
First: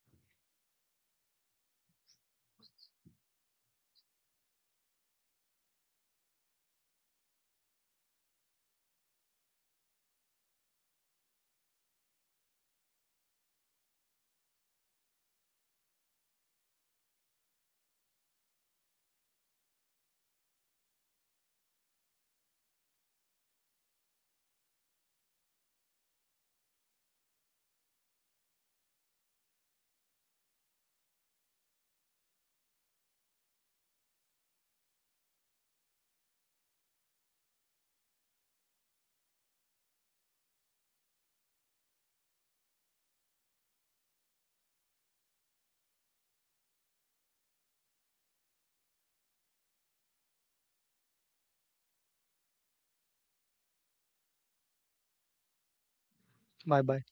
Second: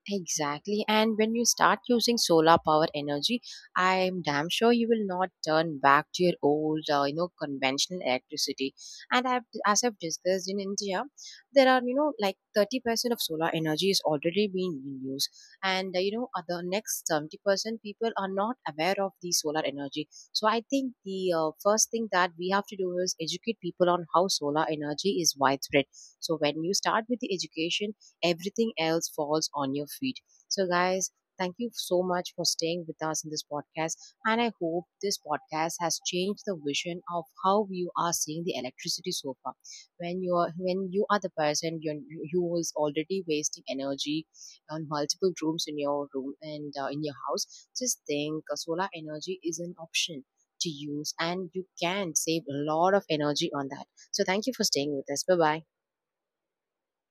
[SPEAKER 1] Exactly. And when you start using solar power energy, I'm damn sure you will not turn back to your old, you know, conventional electricity. As I've discussed in India, there are, you know, like 30% of solar energy is already being in use. The next 70% people are not aware of the solar energy. So I think the first thing that we have to do is educate people on how solar energy is widespread. So when you start with the education, everything else falls on your feet. So, guys, thank you so much for staying with us in this podcast. And I hope this podcast has changed the vision of how you are seeing the electricity so far. When you are the person you who is already wasting energy on multiple rooms in your room and in your house, just think solar energy is an option to use and you can save a lot of energy on that. So thank you for staying with us. Bye bye.
[SPEAKER 2] Bye bye.